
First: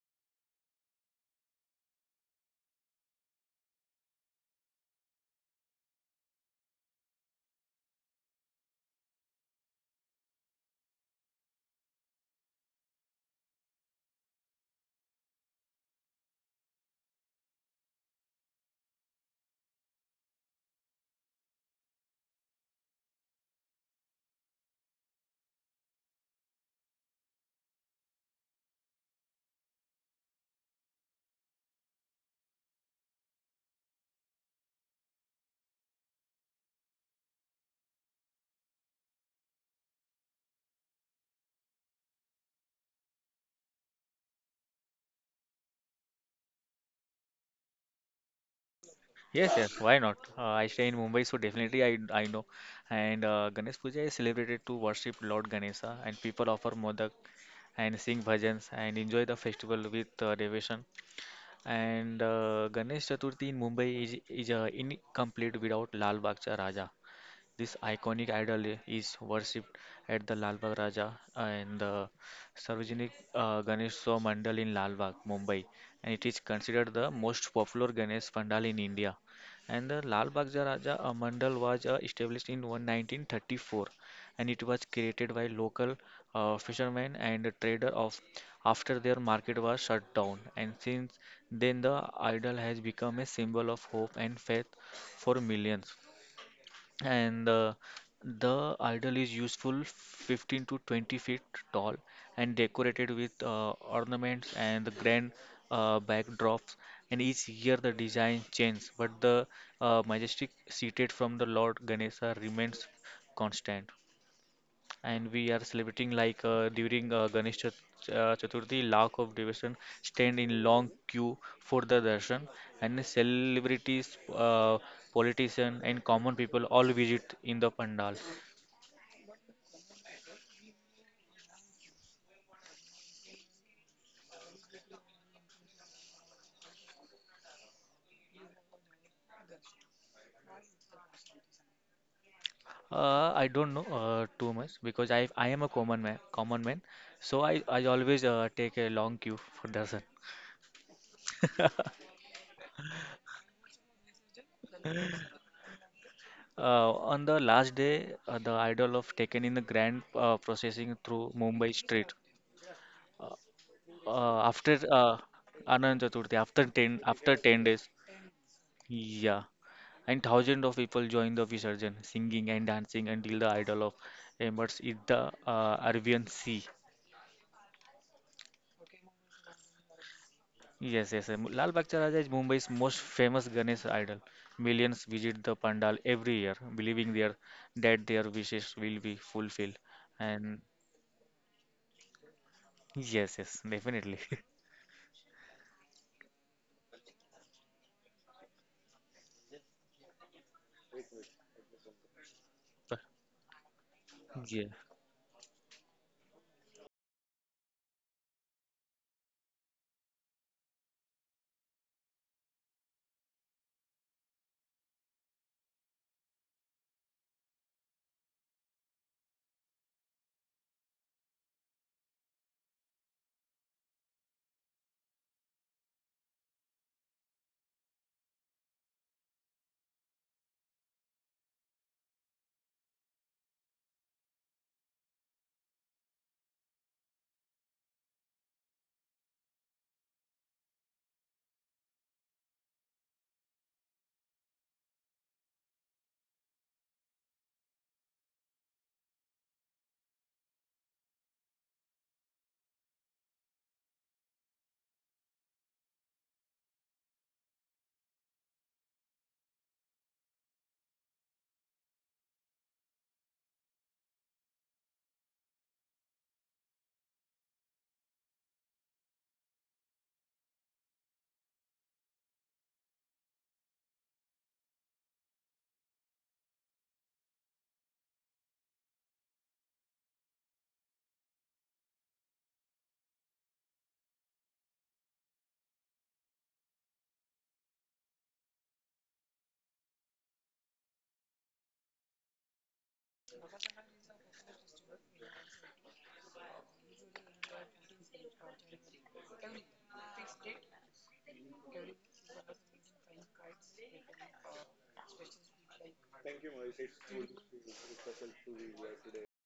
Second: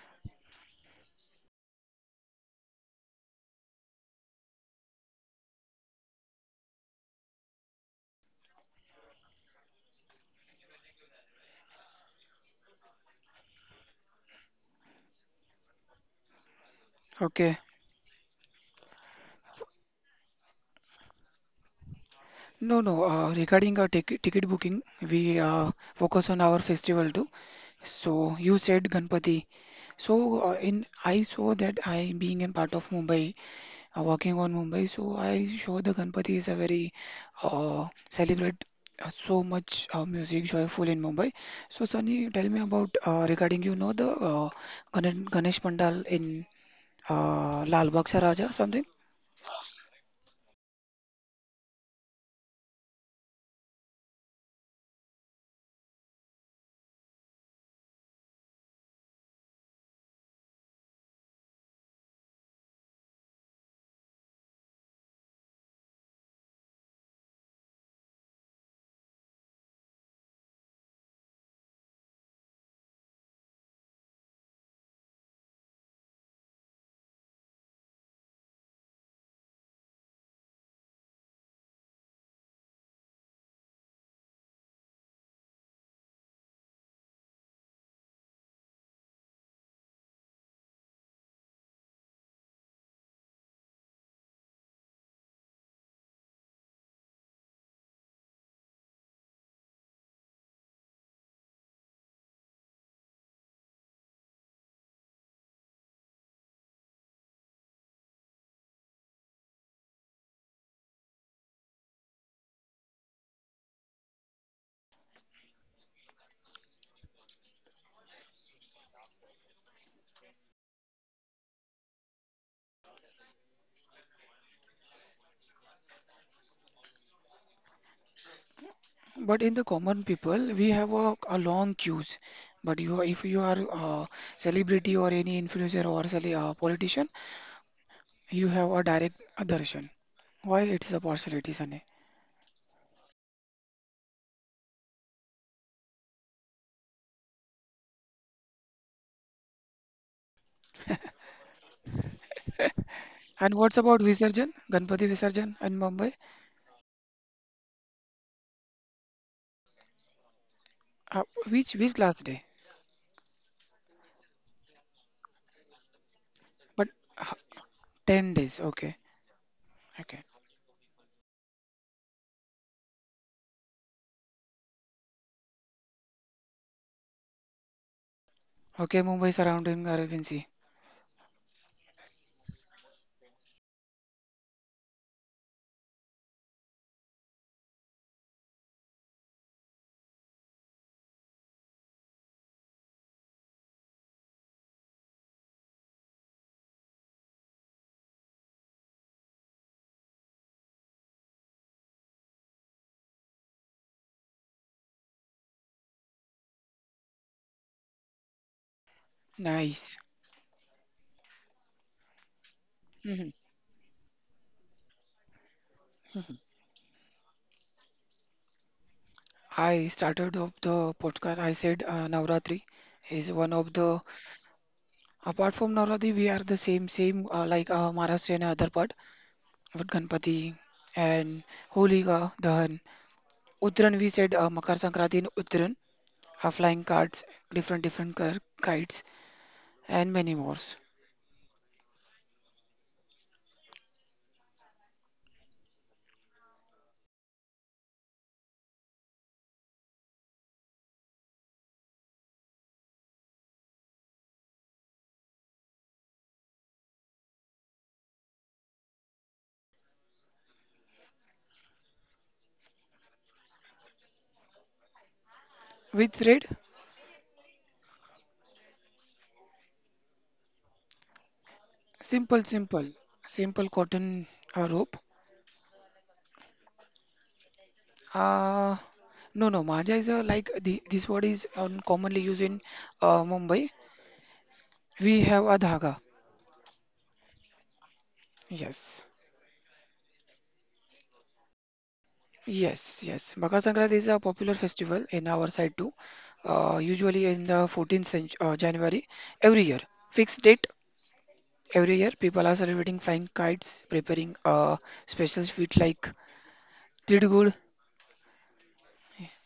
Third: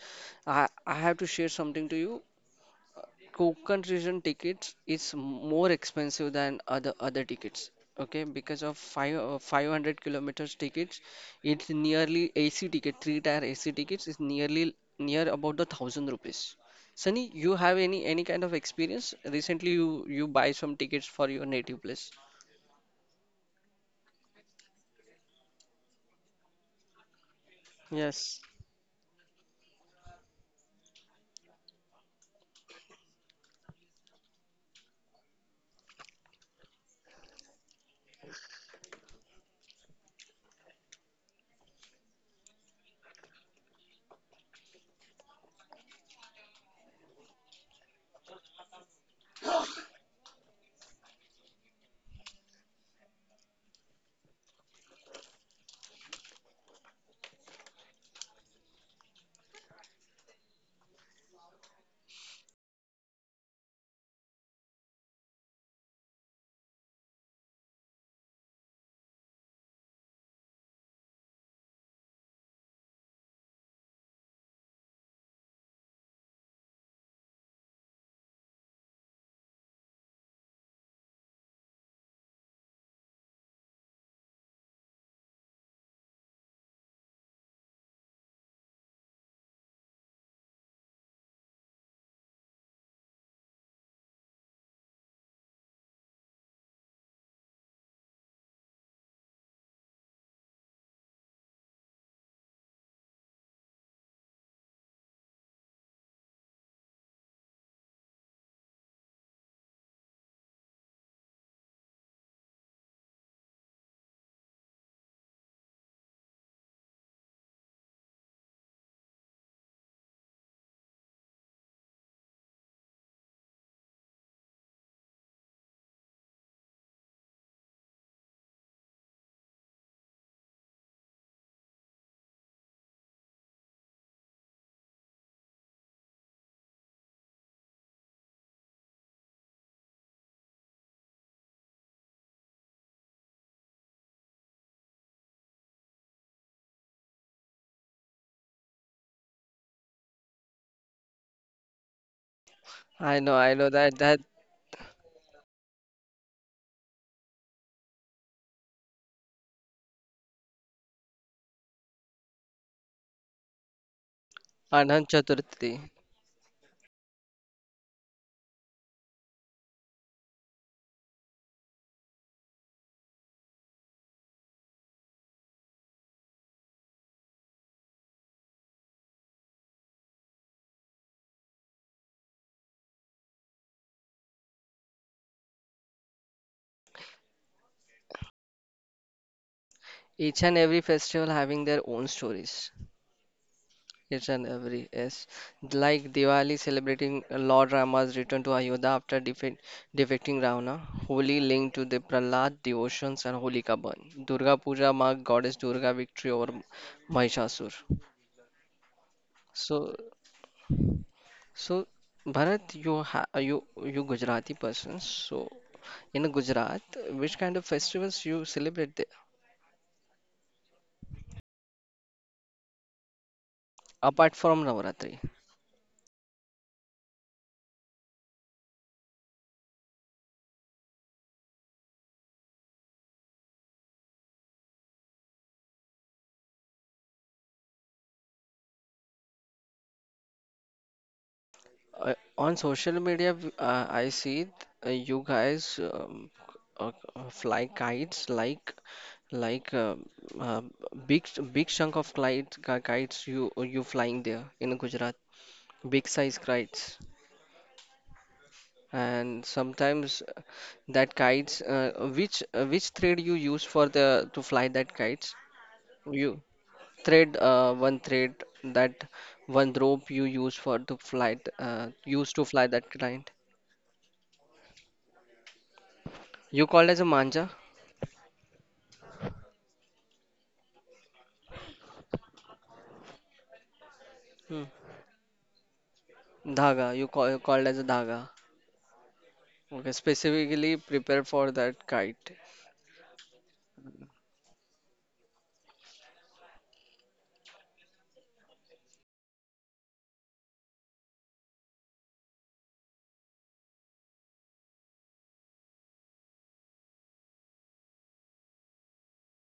A: I have to share something to you. Konkan region tickets is more expensive than other tickets. Okay, because of five 500 kilometers tickets, it's nearly AC ticket three tier AC tickets is nearly near about the 1,000 rupees. Sunny, you
C: Okay.
A: have any kind of experience? Recently, you buy some tickets for your native place.
C: No, no. Regarding our ticket booking, we focus on our festival too. So
A: Yes,
C: you said Ganpati. So in I saw that I being in part of Mumbai, working on Mumbai, so I saw the Ganpati is a very celebrate so much music joyful in Mumbai. So Sunny, tell me about regarding the Ganesh Pandal in Lal Bagh Saraja something.
B: Yes, yes, why not? I stay in Mumbai, so definitely I know. And Ganesh Puja is celebrated to worship Lord Ganesha, and people offer modak and sing bhajans and enjoy the festival with devotion. And Ganesh Chaturthi in Mumbai is is incomplete without Lal Bagh Cha Raja. This iconic idol is worshipped at the Lal Bagh Raja and the Sarvajanik Ganesh Mandal in Lal Bagh, Mumbai, and it is considered the most popular Ganesh Pandal in India. And the Lal Bagh Raja Mandal was established in 1934, and it was created by local fishermen and trader of after their market was shut down, and since then the idol has become a symbol of hope and faith for millions. And the idol is useful 15 to 20 feet tall and decorated with ornaments and the grand backdrops, and each year the design changes but the majestic seated from the Lord Ganesha remains constant. And we are celebrating like during Ganesh Chaturthi, lakh of devotion stand in long queue for the darshan, and celebrities, politicians, and common people all visit in the pandal.
C: But in the common people, we have a long queues. But if you are a celebrity or any influencer or politician, you have a direct darshan. Why it's a possibility, Sunny?
B: I don't know too much because I am a common man, so I always take a long queue for darshan.
A: I know,
C: And what's
A: that
C: about Visarjan, Ganpati Visarjan in Mumbai?
B: On the last day, the idol of taken in the grand processing
C: Uh,
B: through Mumbai
C: which
B: street.
C: last day?
B: uh, after
A: Anant
B: uh,
A: Chaturthi.
B: Anand Chaturthi, after
C: But
B: 10
C: uh,
B: after 10 days,
C: 10 days. Okay,
B: yeah, and
C: okay,
B: thousands of people join the Visarjan, singing and dancing until the idol of embers in the Arabian Sea.
C: okay. Mumbai surrounding Aravinci.
B: Yes, yes, yes. Lal Bagcha Raja is Mumbai's most famous Ganesh idol. Millions visit the pandal every year, believing their that their wishes will be fulfilled.
A: Each and
B: And
A: every festival having their own stories.
B: yes, yes, definitely.
A: Each and
B: <laughs>
A: every, yes, like Diwali celebrating Lord Rama's return to Ayodhya after defeating Ravana. Holi linked to the Prahlad devotions and Holika burn. Durga
B: Yeah,
A: Puja marked goddess Durga victory over Mahishasur. So
C: Nice.
A: so, Bharat, you ha
C: Mhm.
A: you you Gujarati person. So in Gujarat, which kind of festivals you celebrate there
C: I started off the podcast. I said Navratri is one of the.
A: apart from Navaratri?
C: Apart from Navratri, we are the same like Maharashtrian other part. But Ganpati and Holika, Dahan. Uttaran, we said Makar Sankranti in Uttaran, flying cards, different different color kites, and many more.
A: On social media, I see you guys, fly kites like like um, uh, big big chunk of kite, kites you flying there in Gujarat, big size kites. And sometimes, that kites, which thread you use for the to fly that kites,
C: With
A: you
C: thread,
A: thread, one thread, that one rope you use for to fly use
C: simple,
A: to fly
C: simple,
A: that kite.
C: simple cotton rope.
A: You called as a manja?
C: Uh, no, Maja is a, like the, this word is commonly used in Mumbai.
A: Hmm.
C: We have a dhaga.
A: Dhaga, you called as a dhaga.
C: Yes.
A: Okay, specifically prepared for that kite.
C: Yes, yes. Makar Sankranti is a popular festival in our side too. Usually in the 14th January every year. Fixed date every year. People are celebrating flying kites, preparing special sweet like Tidgud.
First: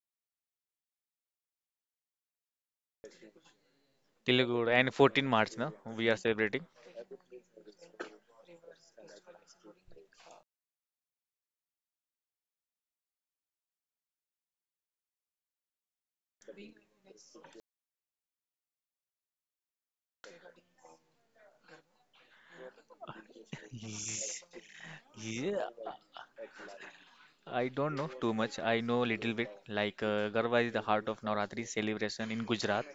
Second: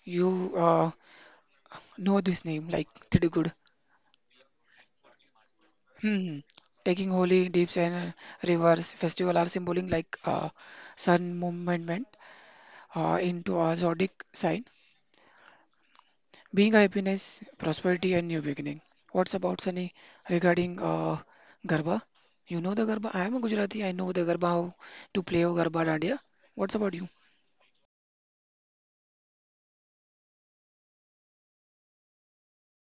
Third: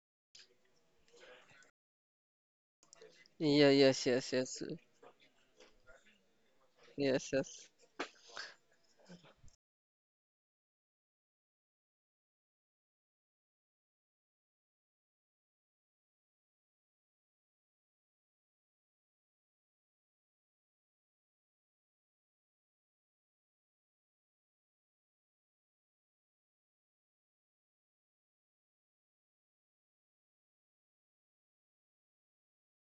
C: You know this name like Tidgud.
A: Yeah, yes, yes,
B: Telugu
A: yes,
B: and 14 March, no, we
C: Hmm.
B: are
C: Hmm.
B: celebrating.
C: Taking
A: yes,
C: holy
A: yes.
C: dips and rivers festival are symboling like sun movement into a zodiac sign. Being happiness, prosperity, and new beginning. What's about Sunny regarding Garba? You know the Garba? I am a Gujarati. I know the Garba,
B: Ye-
C: how to play O
B: Yeah,
C: Garba Dandiya. What's about you?
B: I don't know too much. I know little bit. Like Garba is the heart of Navratri celebration in Gujarat,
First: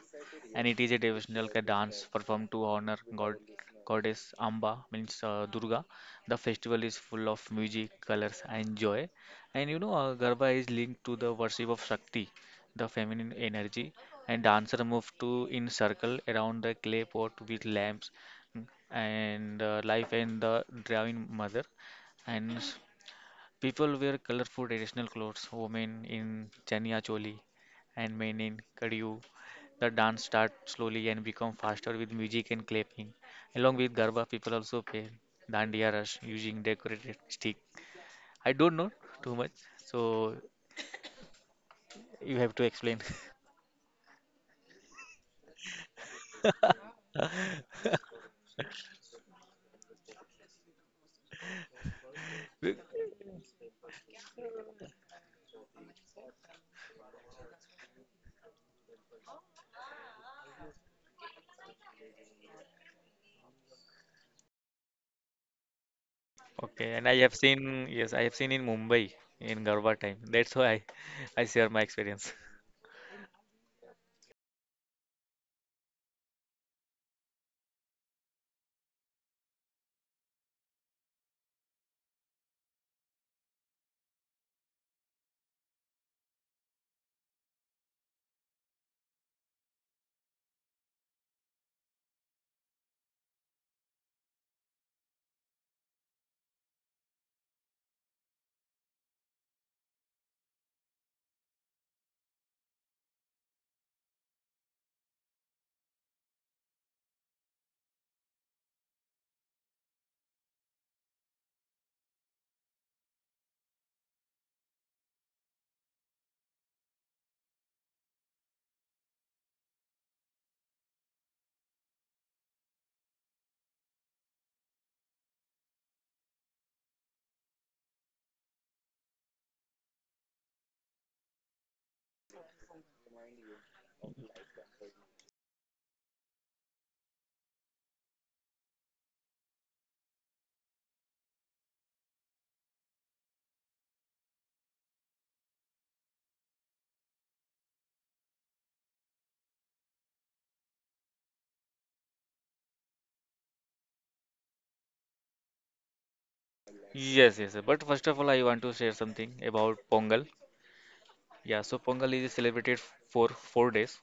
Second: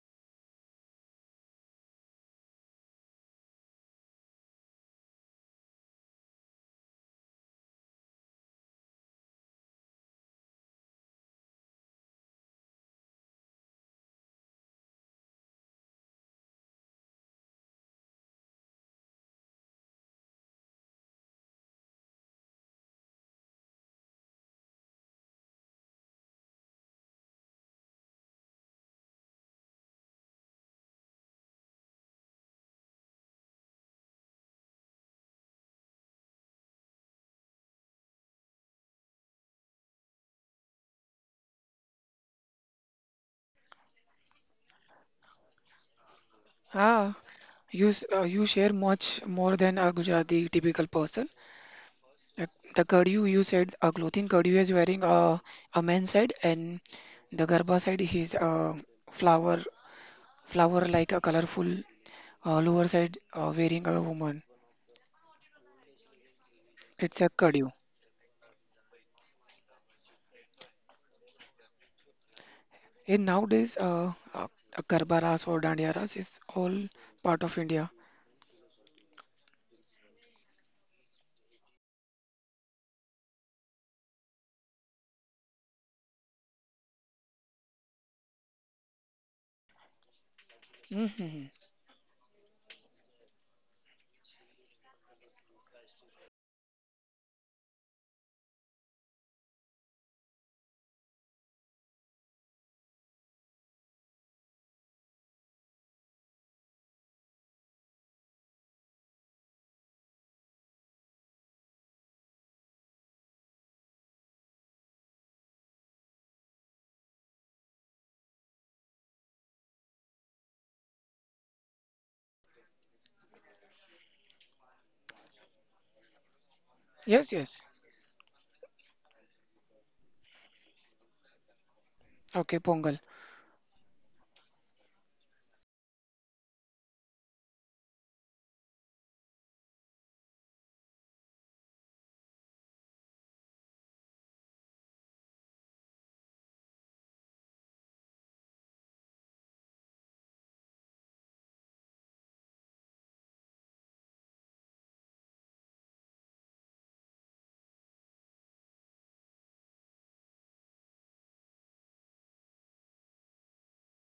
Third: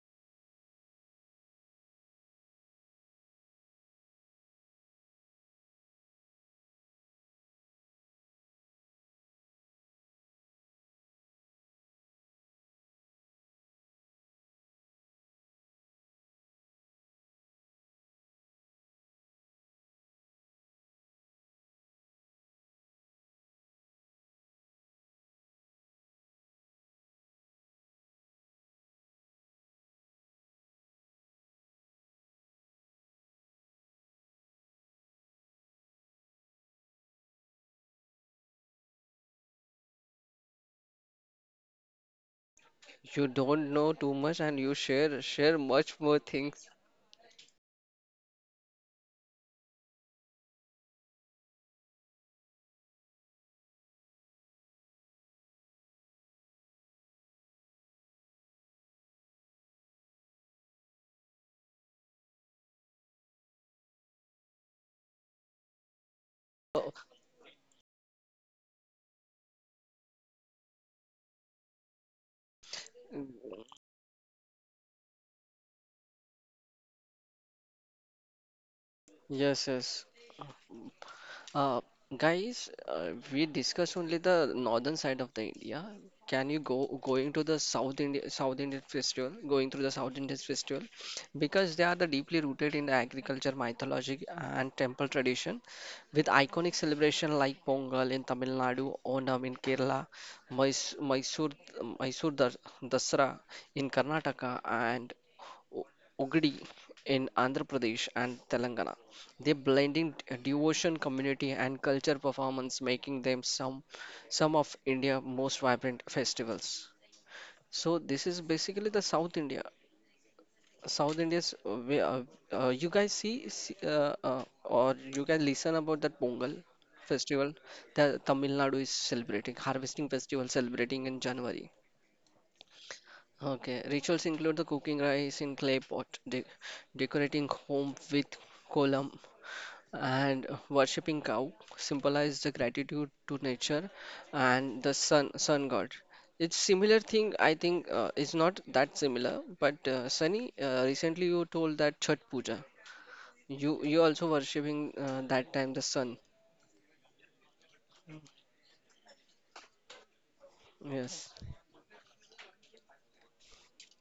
B: and it is a devotional dance performed to honor God, goddess Amba, means Durga. The festival is full of music, colors, and joy. And you know, Garba is linked to the worship of Shakti, the feminine energy. And dancer move to in circle around the clay pot with lamps, and life and the Dravin mother and people wear colorful traditional clothes, women in chania choli and men in kadiu. The dance starts slowly and become faster with music and clapping. Along with garba, people also play dandiya rush using decorated stick. I don't know too much, so you have to explain.
A: You don't know too much, and you share much more things.
C: Ah, you share much more than a Gujarati typical person. Like
B: <laughs> Be-
C: the kadiu you said a clothing kadiu is wearing a man's side, and the Garba side is a flower, flower like a colorful lower side wearing a woman.
A: Oh,
B: Okay, and I
C: It's a
B: have
C: kadiu.
B: seen, yes, I have seen in Mumbai in Garba time. That's why I share my experience.
C: In nowadays, Garba Ras or Dandiya Ras is all part of India.
A: yes, yes. Uh, Guys, we discuss only the northern side of the India. Can you go, going to the South Indian festival, going through the South Indian festival,
C: Hmm.
A: because they are the deeply rooted in the agriculture, mythology, and temple tradition, with iconic celebration like Pongal in Tamil Nadu, Onam in Kerala, Mys Mysore Mysore Dasra in Karnataka, and O- Ogadi in Andhra Pradesh and Telangana. They blending devotion, community, and culture performance, making them some of India's most vibrant festivals. So this is basically the South India. South India's you guys see, see or you guys listen about that Pongal
C: Yes,
A: festival
C: yes.
A: that Tamil Nadu is celebrating, harvesting festival celebrating in January.
C: Okay, Pongal.
A: Okay, rituals include the cooking rice in clay pot, decorating home with kolam, and worshipping cow symbolize the gratitude to nature and the sun god. It's similar thing, I think. It's not that similar, but Sunny, recently you told that Chhat Puja. You also worshipping that time the sun.
B: Yes, yes. But first of all, I want to share something about Pongal.
A: Yes.
B: Yeah, so Pongal is celebrated for four days.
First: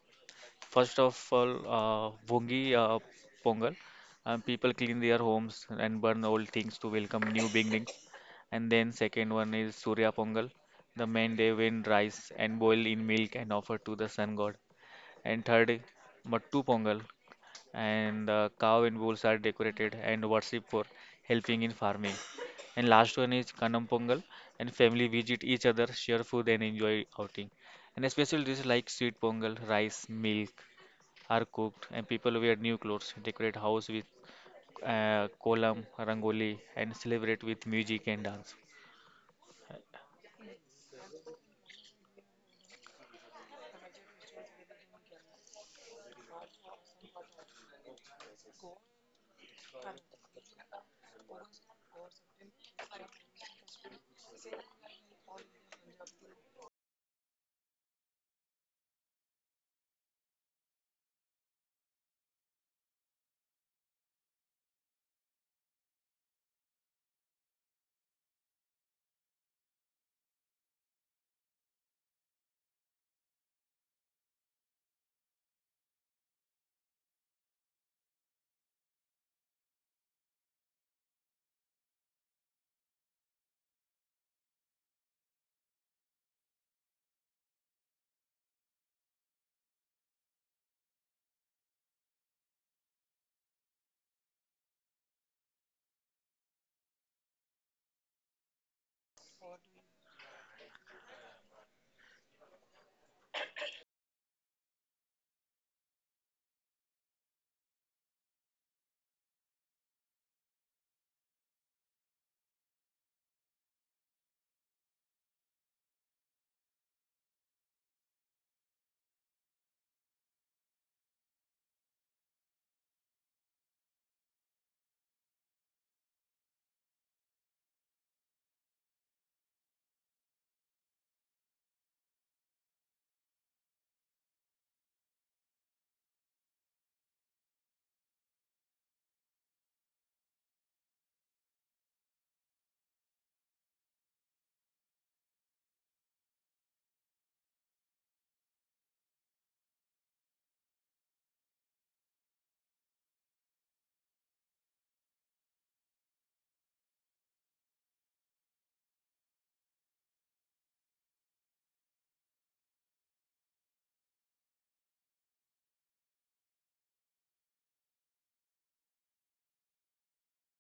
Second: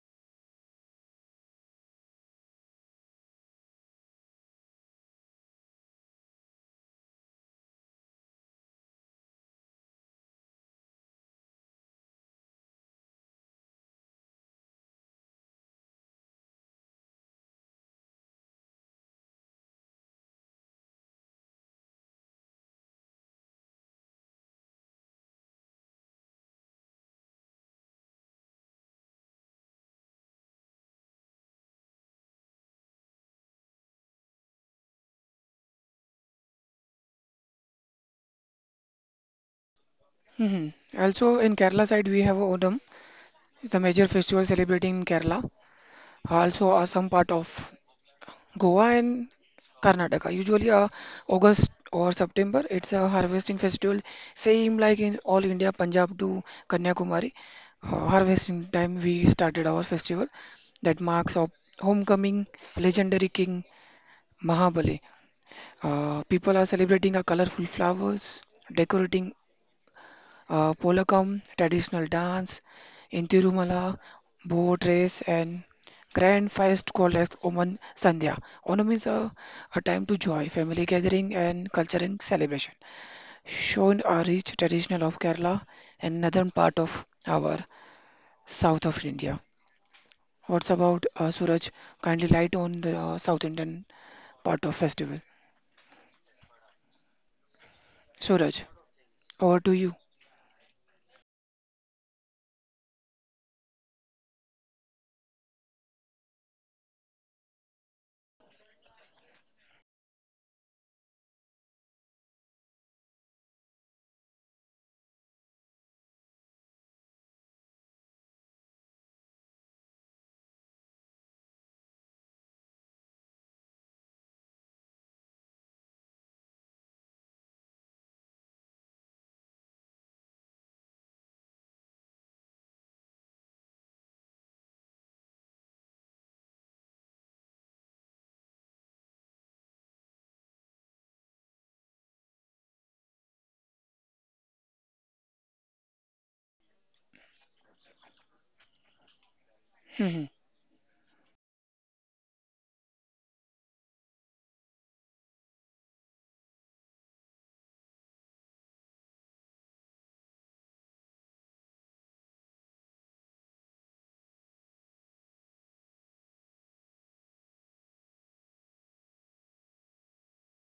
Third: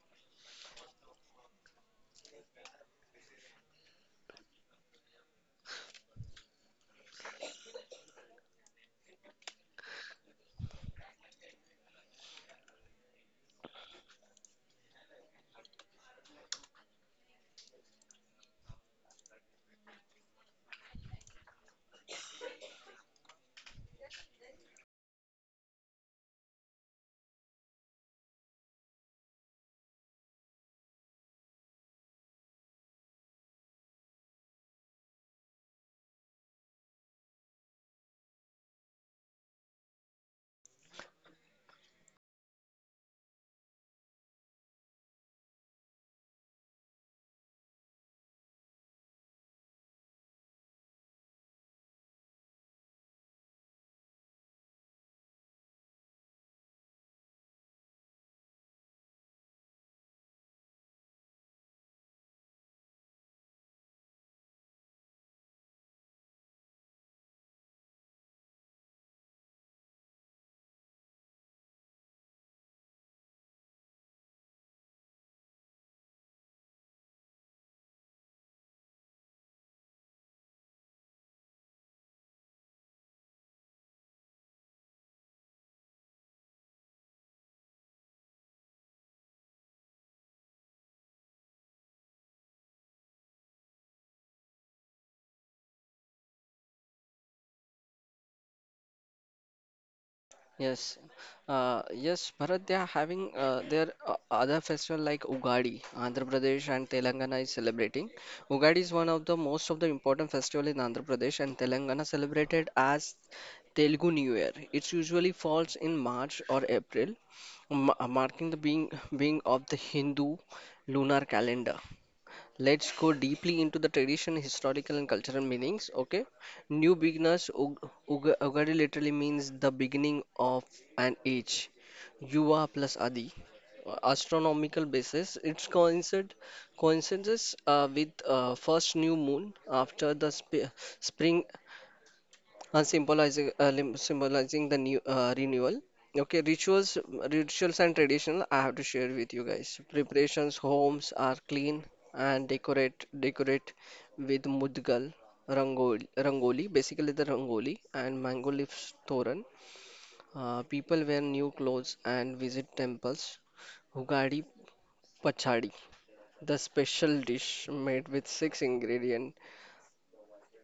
B: First of all, Bhungi Pongal. People clean their homes and burn old things to welcome new beginnings. And then second one is Surya Pongal, the main day when rice and boil in milk and offer to the sun god. And third, Mattu Pongal, and cow and bulls are decorated and worshipped for helping in farming. And last one is Kanam Pongal, and family visit each other, share food, and enjoy outing. And especially dishes like sweet pongal, rice, milk are cooked, and people wear new clothes, decorate house with kolam, rangoli, and celebrate with music and dance.
C: Hmm. Also, in Kerala side, we have Onam, the major festival celebrating in Kerala. Also, some part of Goa and Karnataka. Usually, August or September, it's a harvesting festival, same like in all India, Punjab to Kanyakumari. Harvesting time, we started our festival that marks of homecoming, legendary king, Mahabali. People are celebrating a colorful flowers, decorating polakam, traditional dance, in Tirumala, boat race, and grand feast called as Oman Sandhya. Onam is a time to joy, family gathering, and cultural celebration. Shown a rich traditional of Kerala and northern part of our south of India. What's about Suraj? Kindly light on the South Indian part of festival. Suraj, over to you.
A: Yes, yes, Bharat, they are having their other festival like Ugadi. Andhra Pradesh and Telangana is celebrating. Ugadi is one of the most of the important festival in Andhra Pradesh and Telangana, celebrated as Telugu New Year. It usually falls in March or April, marking the being of the Hindu lunar calendar. Let's go deeply into the tradition, historical, and cultural meanings. Okay, new beginners. Ugadi literally means the beginning of an age. Yuva plus Adi. Astronomical basis. It's coincides with first new moon after the spring, symbolizing the new renewal. Okay, rituals and traditional, I have to share with you guys.
C: <laughs>
A: Preparations: homes are clean and decorate with mudgal rangoli, basically the rangoli and mango leaves thoran. People wear new clothes and visit temples. Hugadi Pachadi, the special dish made with six ingredient.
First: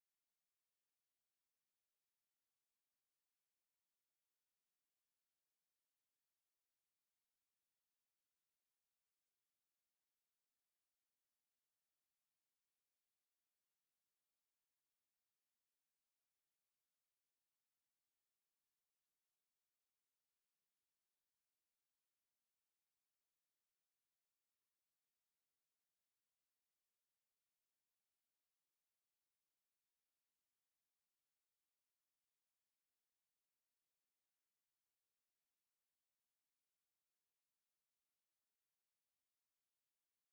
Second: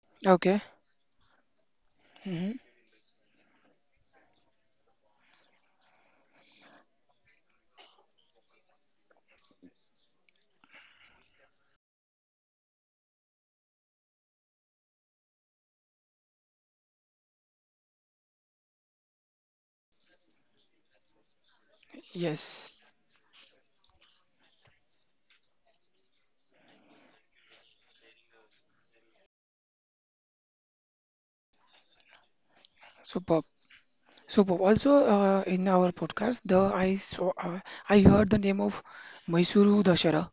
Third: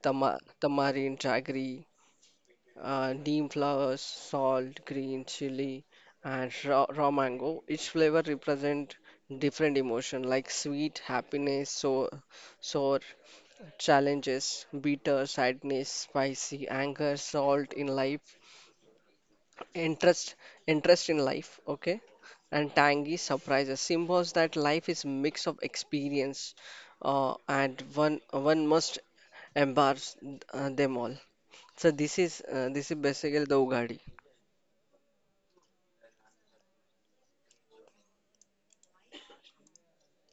C: Okay.
A: Tamarind, jaggery,
C: Hmm.
A: neem flowers, salt, green chili, and raw mango. Each flavor represent different emotion like sweet, happiness, sour, challenges, bitter, sadness, spicy, anger, salt in life, interest, interest in life. Okay,
C: Yes.
A: and tangy surprises symbols that life is mix of experience, and one must embrace them all. So this is
C: Superb.
A: basically the Ugadi.
C: Superb. Also, in our podcast, the I saw I heard the name of Mysuru Dashara.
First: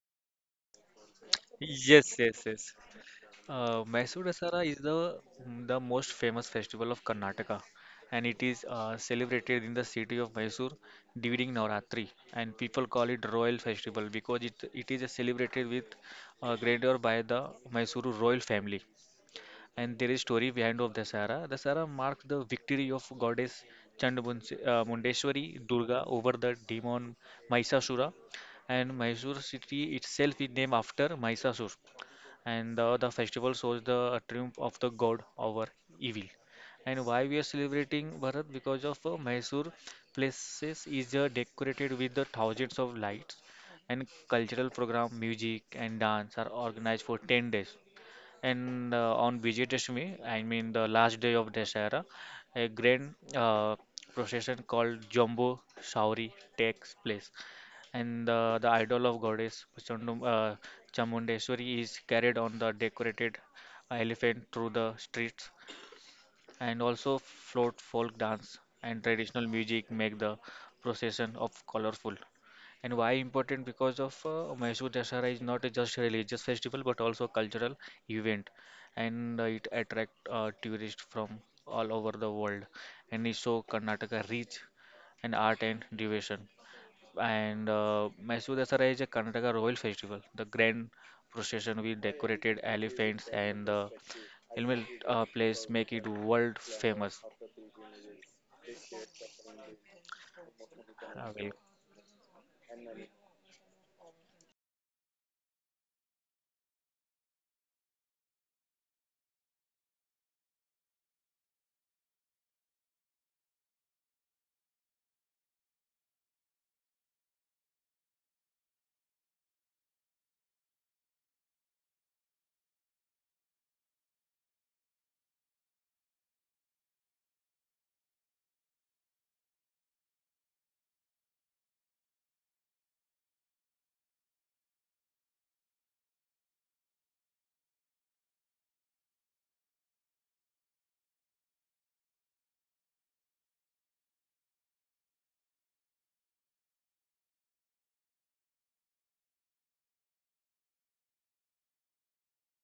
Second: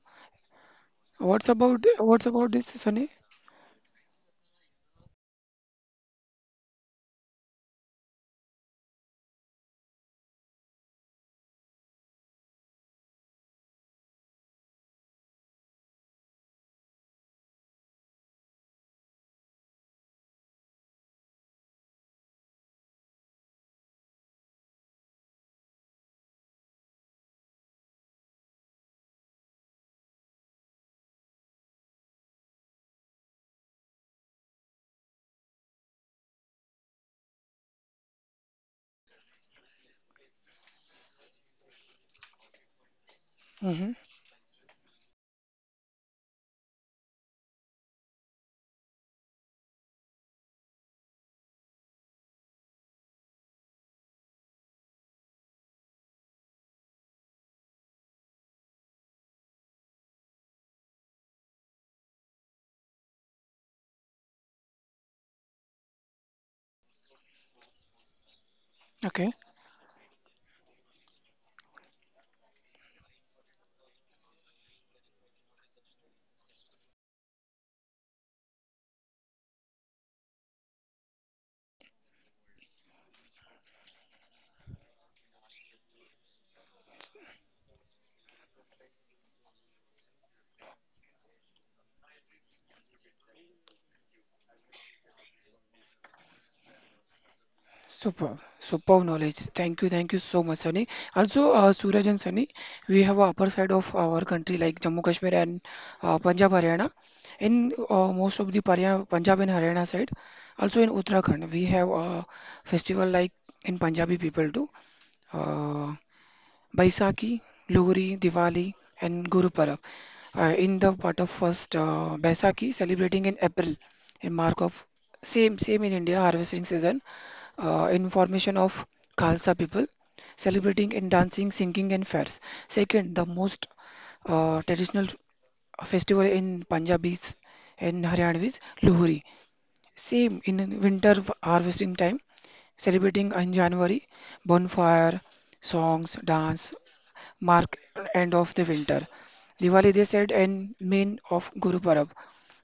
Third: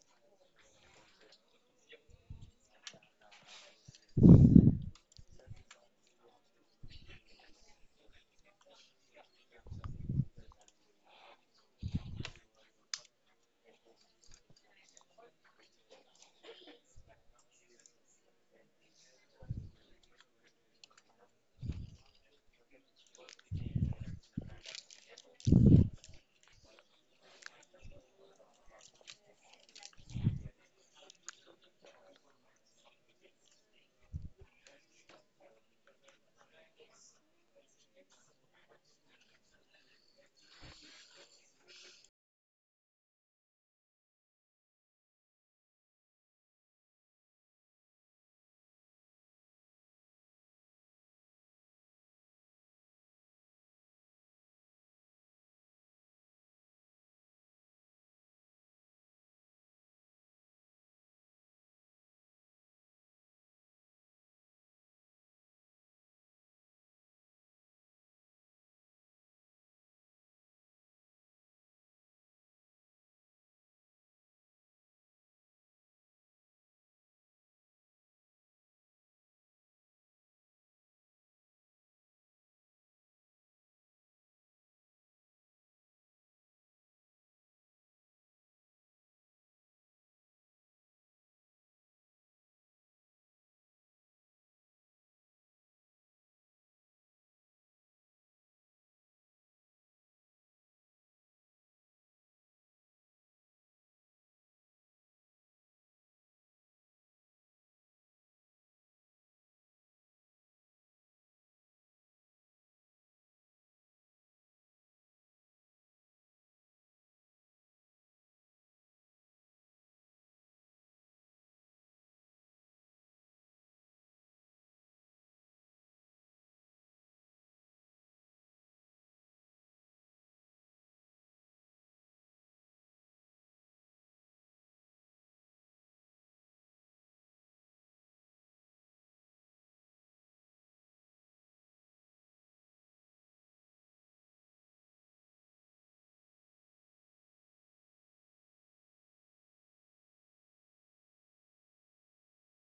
C: What's about
B: Yes,
C: what's
B: yes,
C: about
B: yes.
C: this, Sunny?
B: Mysore Dasara is the most famous festival of Karnataka, and it is celebrated in the city of Mysore during Navratri, and people call it Royal Festival because it is celebrated with grandeur by the Mysuru royal family. And there is story behind of Dasara. Dasara marks the victory of goddess Mundeshwari Durga over the demon Mahishasura, and Mysore city itself is named after Mahishasur, and the festival shows the triumph of the god over evil. And why we are celebrating, Bharat? Because of Mysore places is decorated with the thousands of lights,
C: Hmm.
B: and cultural program, music and dance are organized for 10 days. And on Vijay Dashami, I mean the last day of Dasara, a grand procession called Jumbo Sauri takes place, and the idol of goddess Chamundeshwari is carried on the decorated elephant through the streets, and also float folk dance and
C: Okay.
B: traditional music make the procession of colorful. And why important? Because of Mysore Dasara is not a just religious festival but also a cultural event, and it attract tourists from all over the world, and it show Karnataka rich and art and devotion. And Mysore Dasara is a Karnataka royal festival. The grand procession with decorated elephants and the helmet place make it world famous.
C: Superb. Superb knowledge. Thank you. Thank you so much, Sunny.
B: Uh,
C: Also,
B: well,
C: Suraj and Sunny, we have a upper side of our country like Jammu Kashmir and Punjab, Haryana. In most of the Punjab and Haryana side, also in Uttarakhand, we have a festival like in Punjabi people do. uh, Baisakhi, Lohri, Diwali, and Guru Parab. In the part of first Baisakhi, celebrating in April, in mark of same in India harvesting season, in formation of Khalsa people, celebrating in dancing, singing, and fairs. Second, the most traditional festival in Punjabis and Haryanvis, Lohri. Same in winter harvesting time celebrating in January, bonfire, songs, dance, mark end of the winter. Diwali, they said, and main of Guru Parab,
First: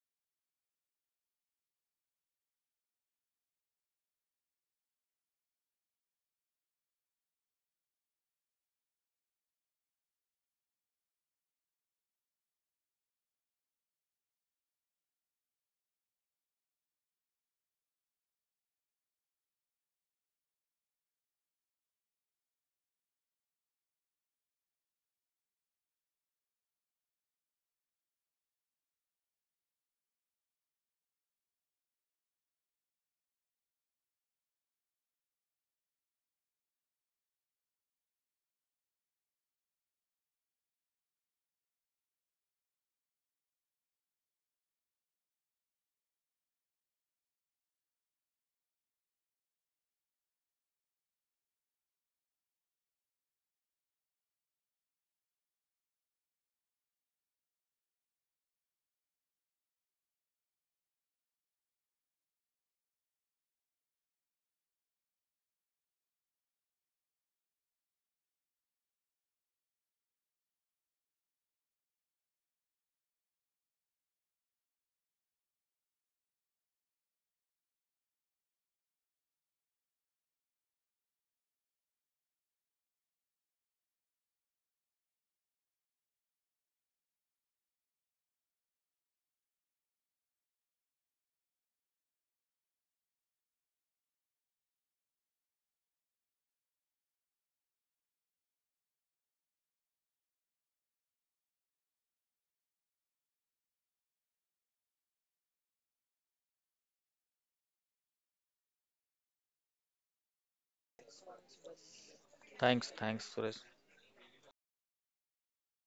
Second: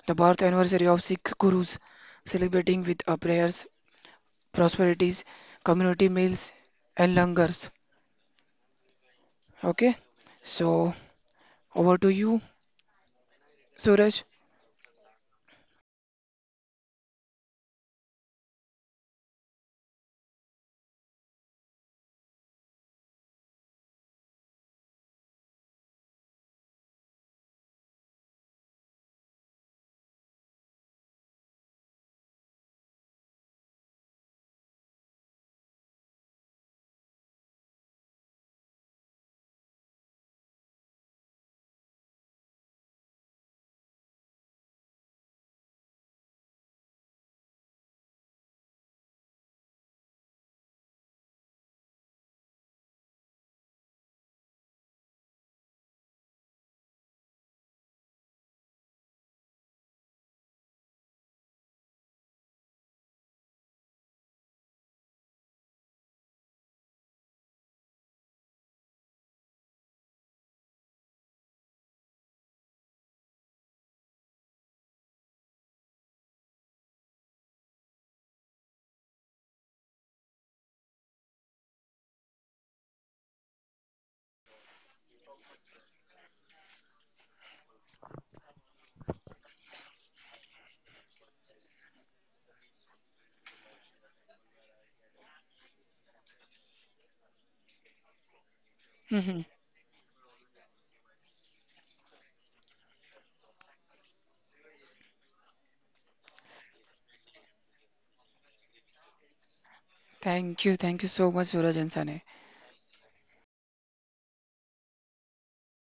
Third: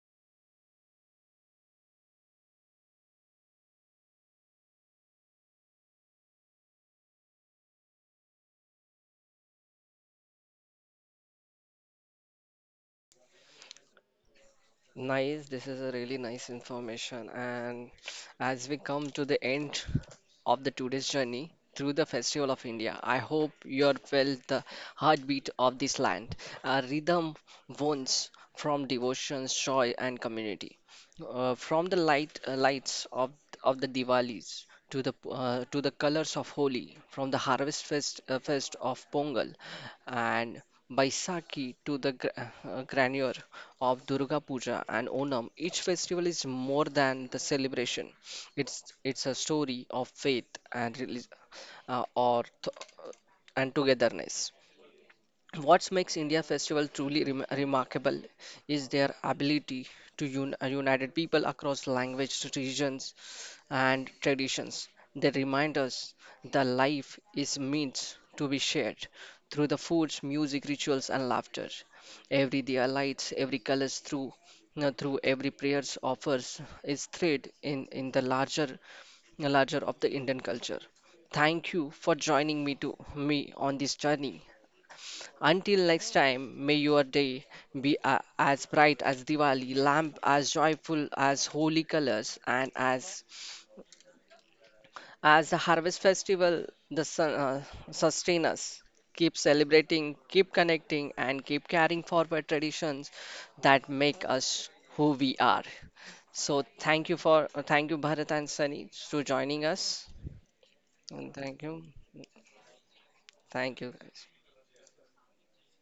C: the birth anniversary of six gurus, celebrating with prayers, prosperities, community meals, and langars. Okay, so over to you, Suraj.
A: Nice, this is a really nice information. And as we come to the end of the today's journey through the festival of India, I hope you are felt the heartbeat of this land, a rhythm wounds from devotion, joy, and community. From the lights of the Diwalis to the, colors of Holi, from the harvest fest of Pongal, and Baisakhi to the granure of Durga Puja and Onam, each festival is more than the celebration. It's a story of faith and uh, or th- togetherness. What makes India festival truly remarkable is their ability to unite people across language, regions, and traditions. They remind us that life is meant to be shared through the foods, music, rituals, and laughter. Every day lights, every colors through every prayers offers is thread in the larger of the Indian culture. Thank you for joining me to me on this journey. Until next time, may your day be a as bright as Diwali, lamp as joyful as holy colors, and as the harvest festival, the sun, sustain us. Keep
C: Mhm.
A: celebrating, keep connecting, and keep carrying forward traditions that make us who we are. So thank you, Bharat and Sunny, for joining us.
C: Thank you so
A: And
C: much, Suraj and Sane.
B: thanks, thanks, Suresh.
A: thank you guys.